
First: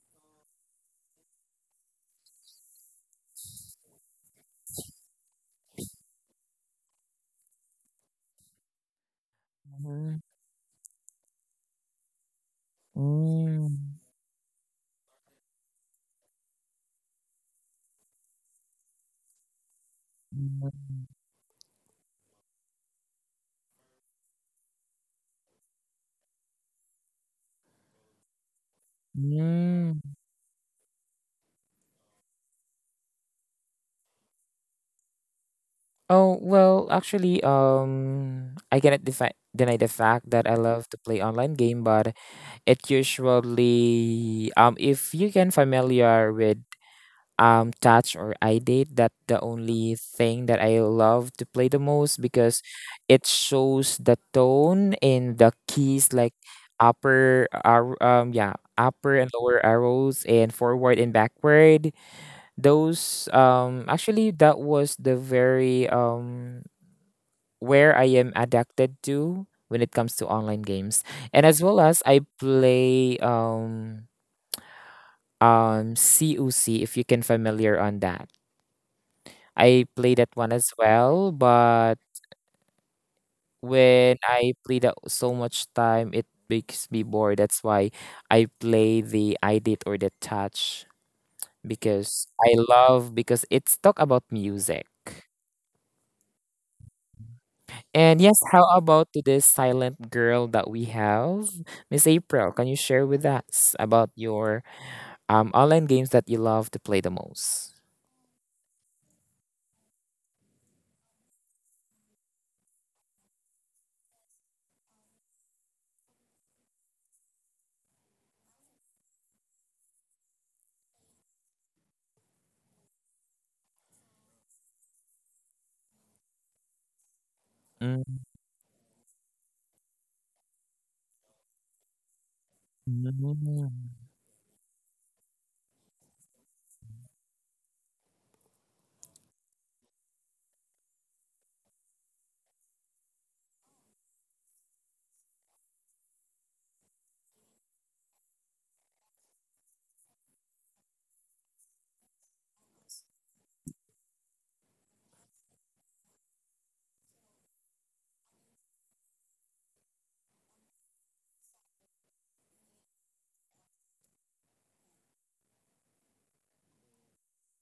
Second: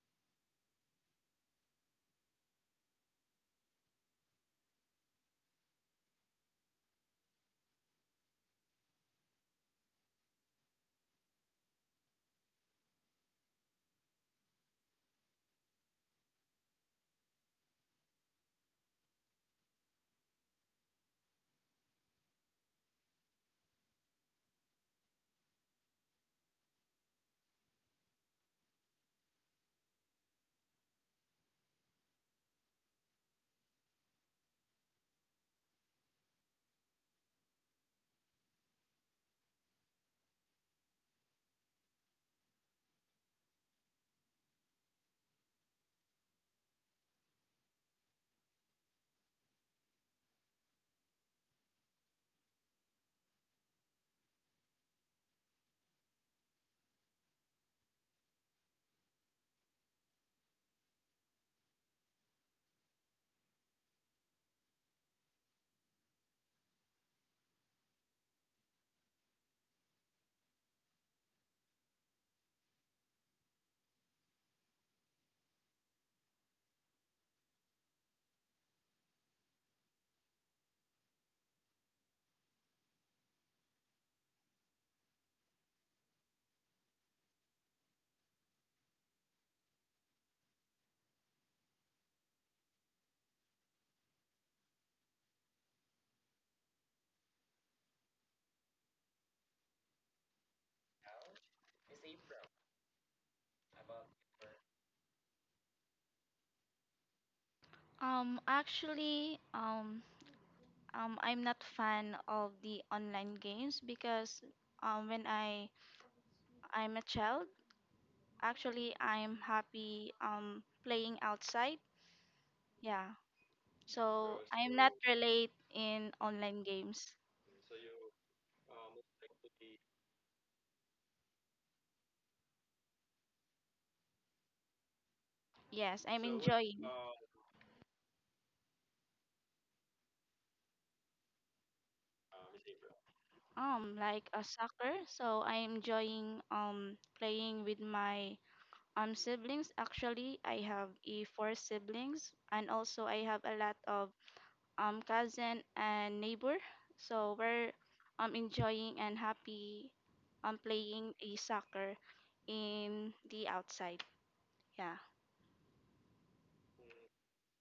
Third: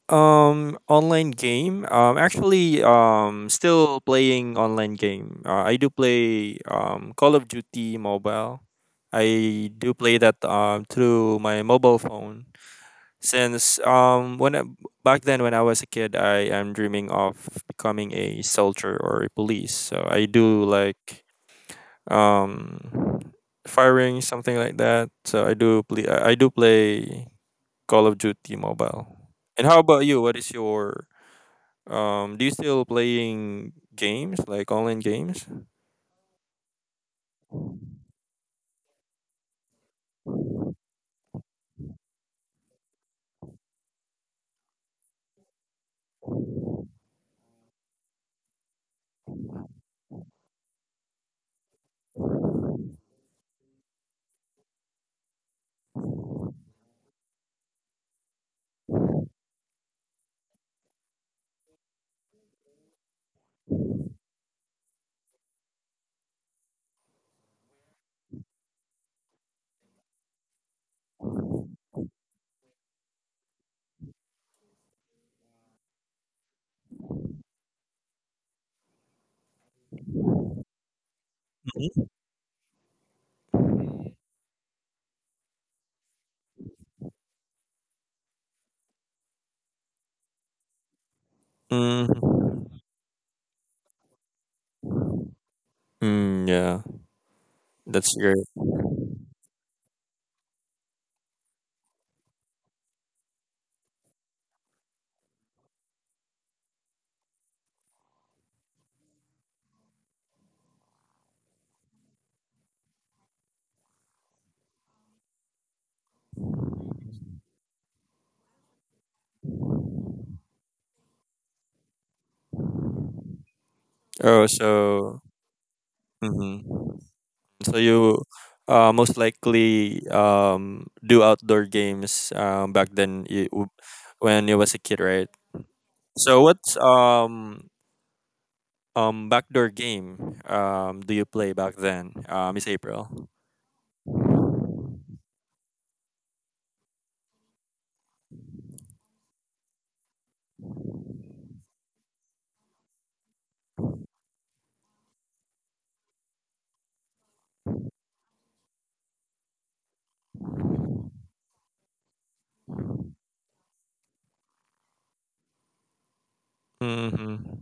B: Online game. Actually, still playing online game. I do play Call of Duty Mobile. I do play
A: Mhm.
B: that through my mobile phone.
A: Mm,
B: Since back then when I was a kid, I am dreaming of becoming a soldier or a police. So I do
A: mm,
B: like um firing something like that. So I do play Call of Duty Mobile. And how
A: mm.
B: about you? What is your Do you still playing games like online games?
A: Oh, well, actually, I cannot deny the fact that I love to play online game, but it usually, if you can familiar with touch or eye date, that the only thing that I love to play the most because it shows the tone in the keys like yeah upper and lower arrows and forward and backward. Those actually that was the very where I am adapted to when it comes to online games. And as well as I play coc, if you can familiar on that, I play that one as well, but
B: Mm-hmm.
A: when I play that so much time, it makes me bored. That's why I play the iDate or the Touch, because I
B: Mm,
A: love, because it's talk about music.
B: mm, yeah, that's
A: And
B: great.
A: yes, how about to this silent girl that we have? Miss April, can you share with us about your online games that you love to play the most?
C: Actually, I'm not fan of the online games because when I'm a child, actually I'm happy playing outside. Yeah, so
B: Oh,
C: I'm not
B: so
C: relate in
B: mm-hmm.
C: online games.
B: So you most likely do outdoor games back then
A: Mhm.
B: when you was a kid, right?
C: Yes, I'm
B: So what's
C: enjoying
B: backdoor game do you play back then, Miss April?
C: like a soccer. So I'm enjoying playing with my siblings. Actually, I have a four siblings and also I have a lot of cousin and neighbor. So we're enjoying and happy playing a soccer in the outside. Yeah.
B: Mm-hmm.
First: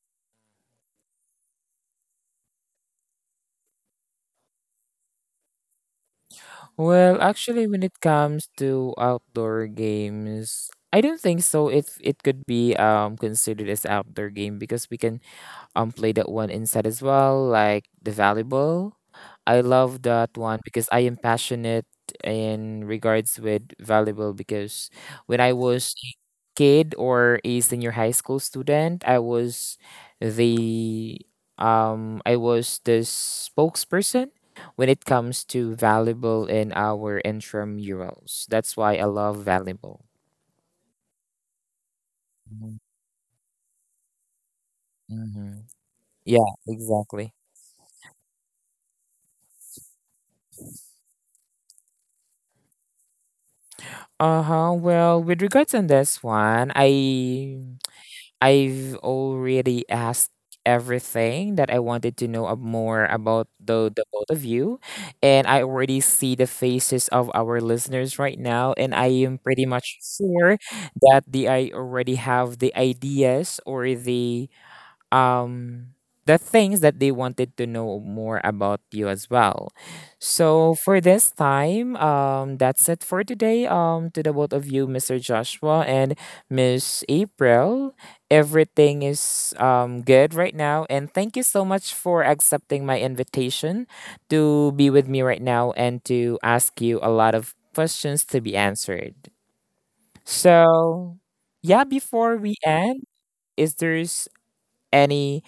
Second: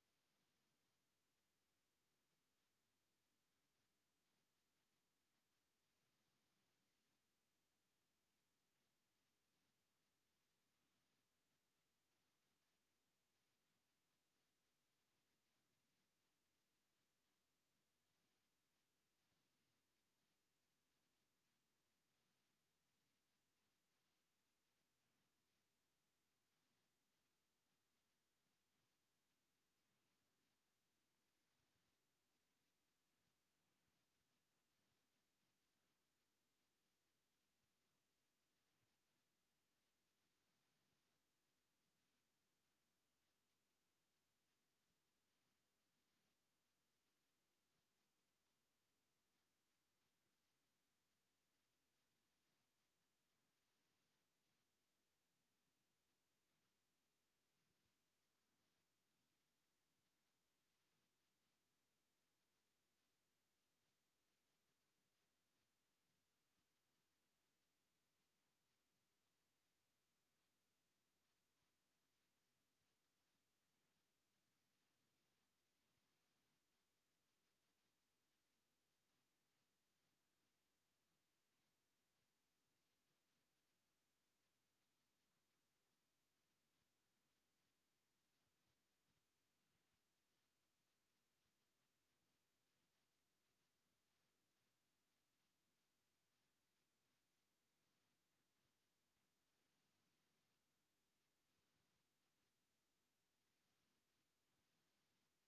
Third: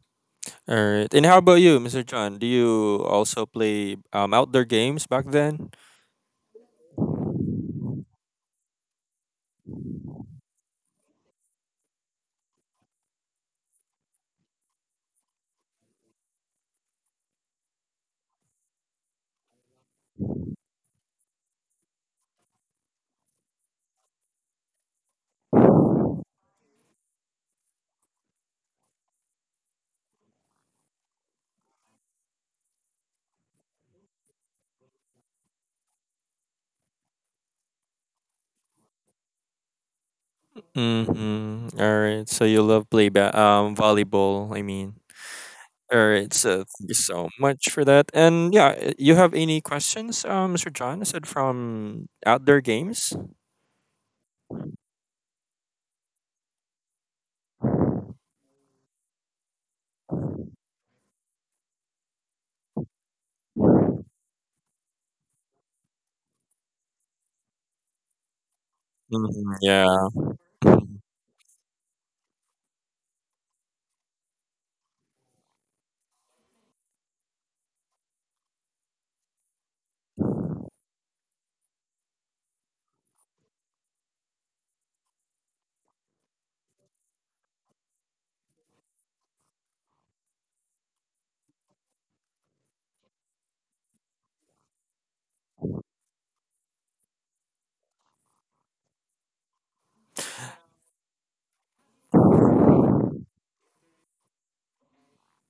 B: All right. And how about you, Mr. John? Do you also play outdoor games back then?
A: Well, actually, when it comes to outdoor games, I don't think so. It could be considered as outdoor game because we can play that one inside as well, like the volleyball. I love that one because I am passionate in regards with volleyball, because when I was a kid or a senior high school student, the I was the spokesperson when it comes to volleyball in our intramurals. That's why I love volleyball.
B: Mm-hmm. All right. So you love play volleyball, I mean.
A: Mm-hmm.
B: All right,
A: Yeah,
B: so thank you so
A: exactly.
B: much for that. And yeah, you have any questions, Mr. John? Aside from outdoor games?
A: Uh-huh. Well, with regards on this one, I I've already asked everything that I wanted to know more about the both of you, and I already see the faces of our listeners right now, and I am
B: Mhm,
A: pretty much
B: yeah.
A: sure
B: Mhm.
A: that the I already have the ideas or um the things that they wanted to know more about you as well. So for this time, that's it for today. To the both of you, Mr. Joshua and Miss April. Everything is good right now, and thank you so much for accepting my invitation to be with me right now and to ask you a lot of questions to be answered. So yeah, before we end, is there any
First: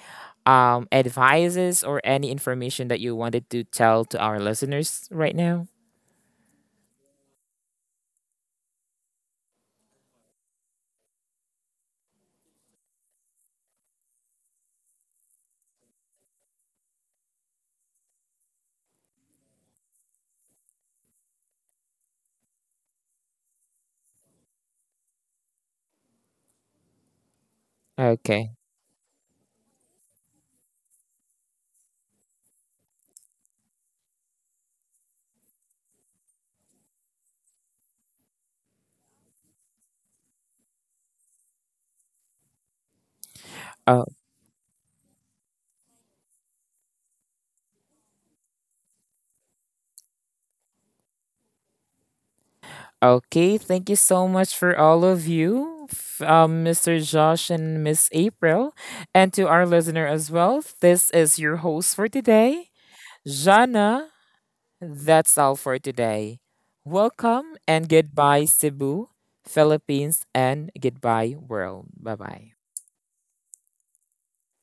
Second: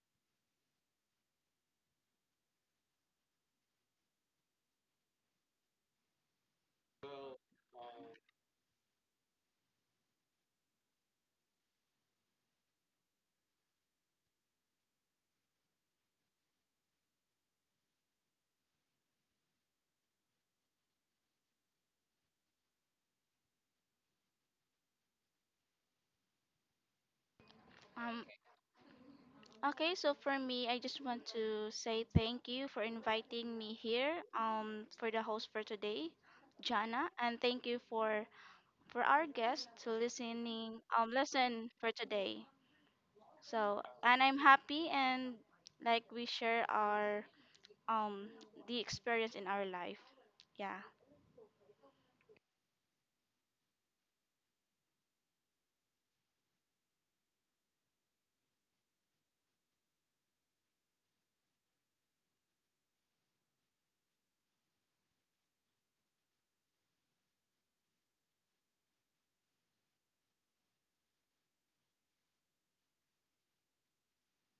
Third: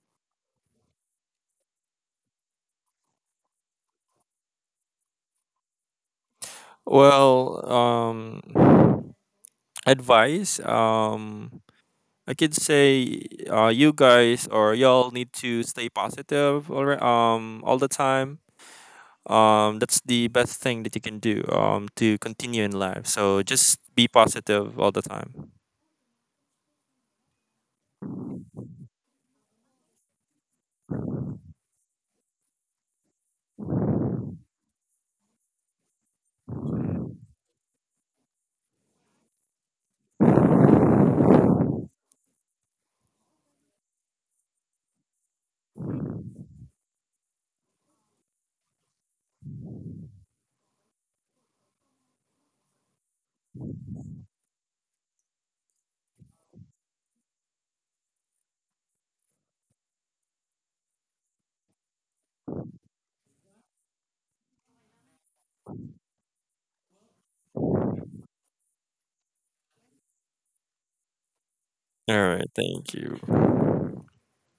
A: advices or any information that you wanted to tell to our listeners right now?
B: Well, advice. I could say, you guys or y'all need to stay positive all right, all the time. That's the best thing that you can do. To continue in life. So just be positive all the time.
C: Um
A: Okay.
C: Okay, so for me, I just want to say thank you for inviting me here, for the host for today, Jana, and thank you for our guest to listen for today. So
A: Oh,
C: and I'm happy and like we share our um the experience in our life. Yeah.
A: okay. Thank you so much for all of you, Mr. Josh and Miss April, and to our listener as well. This is your host for today, Jana. That's all for today. Welcome and goodbye, Cebu, Philippines, and goodbye, world. Bye
B: All right.
A: bye.
B: Thank you.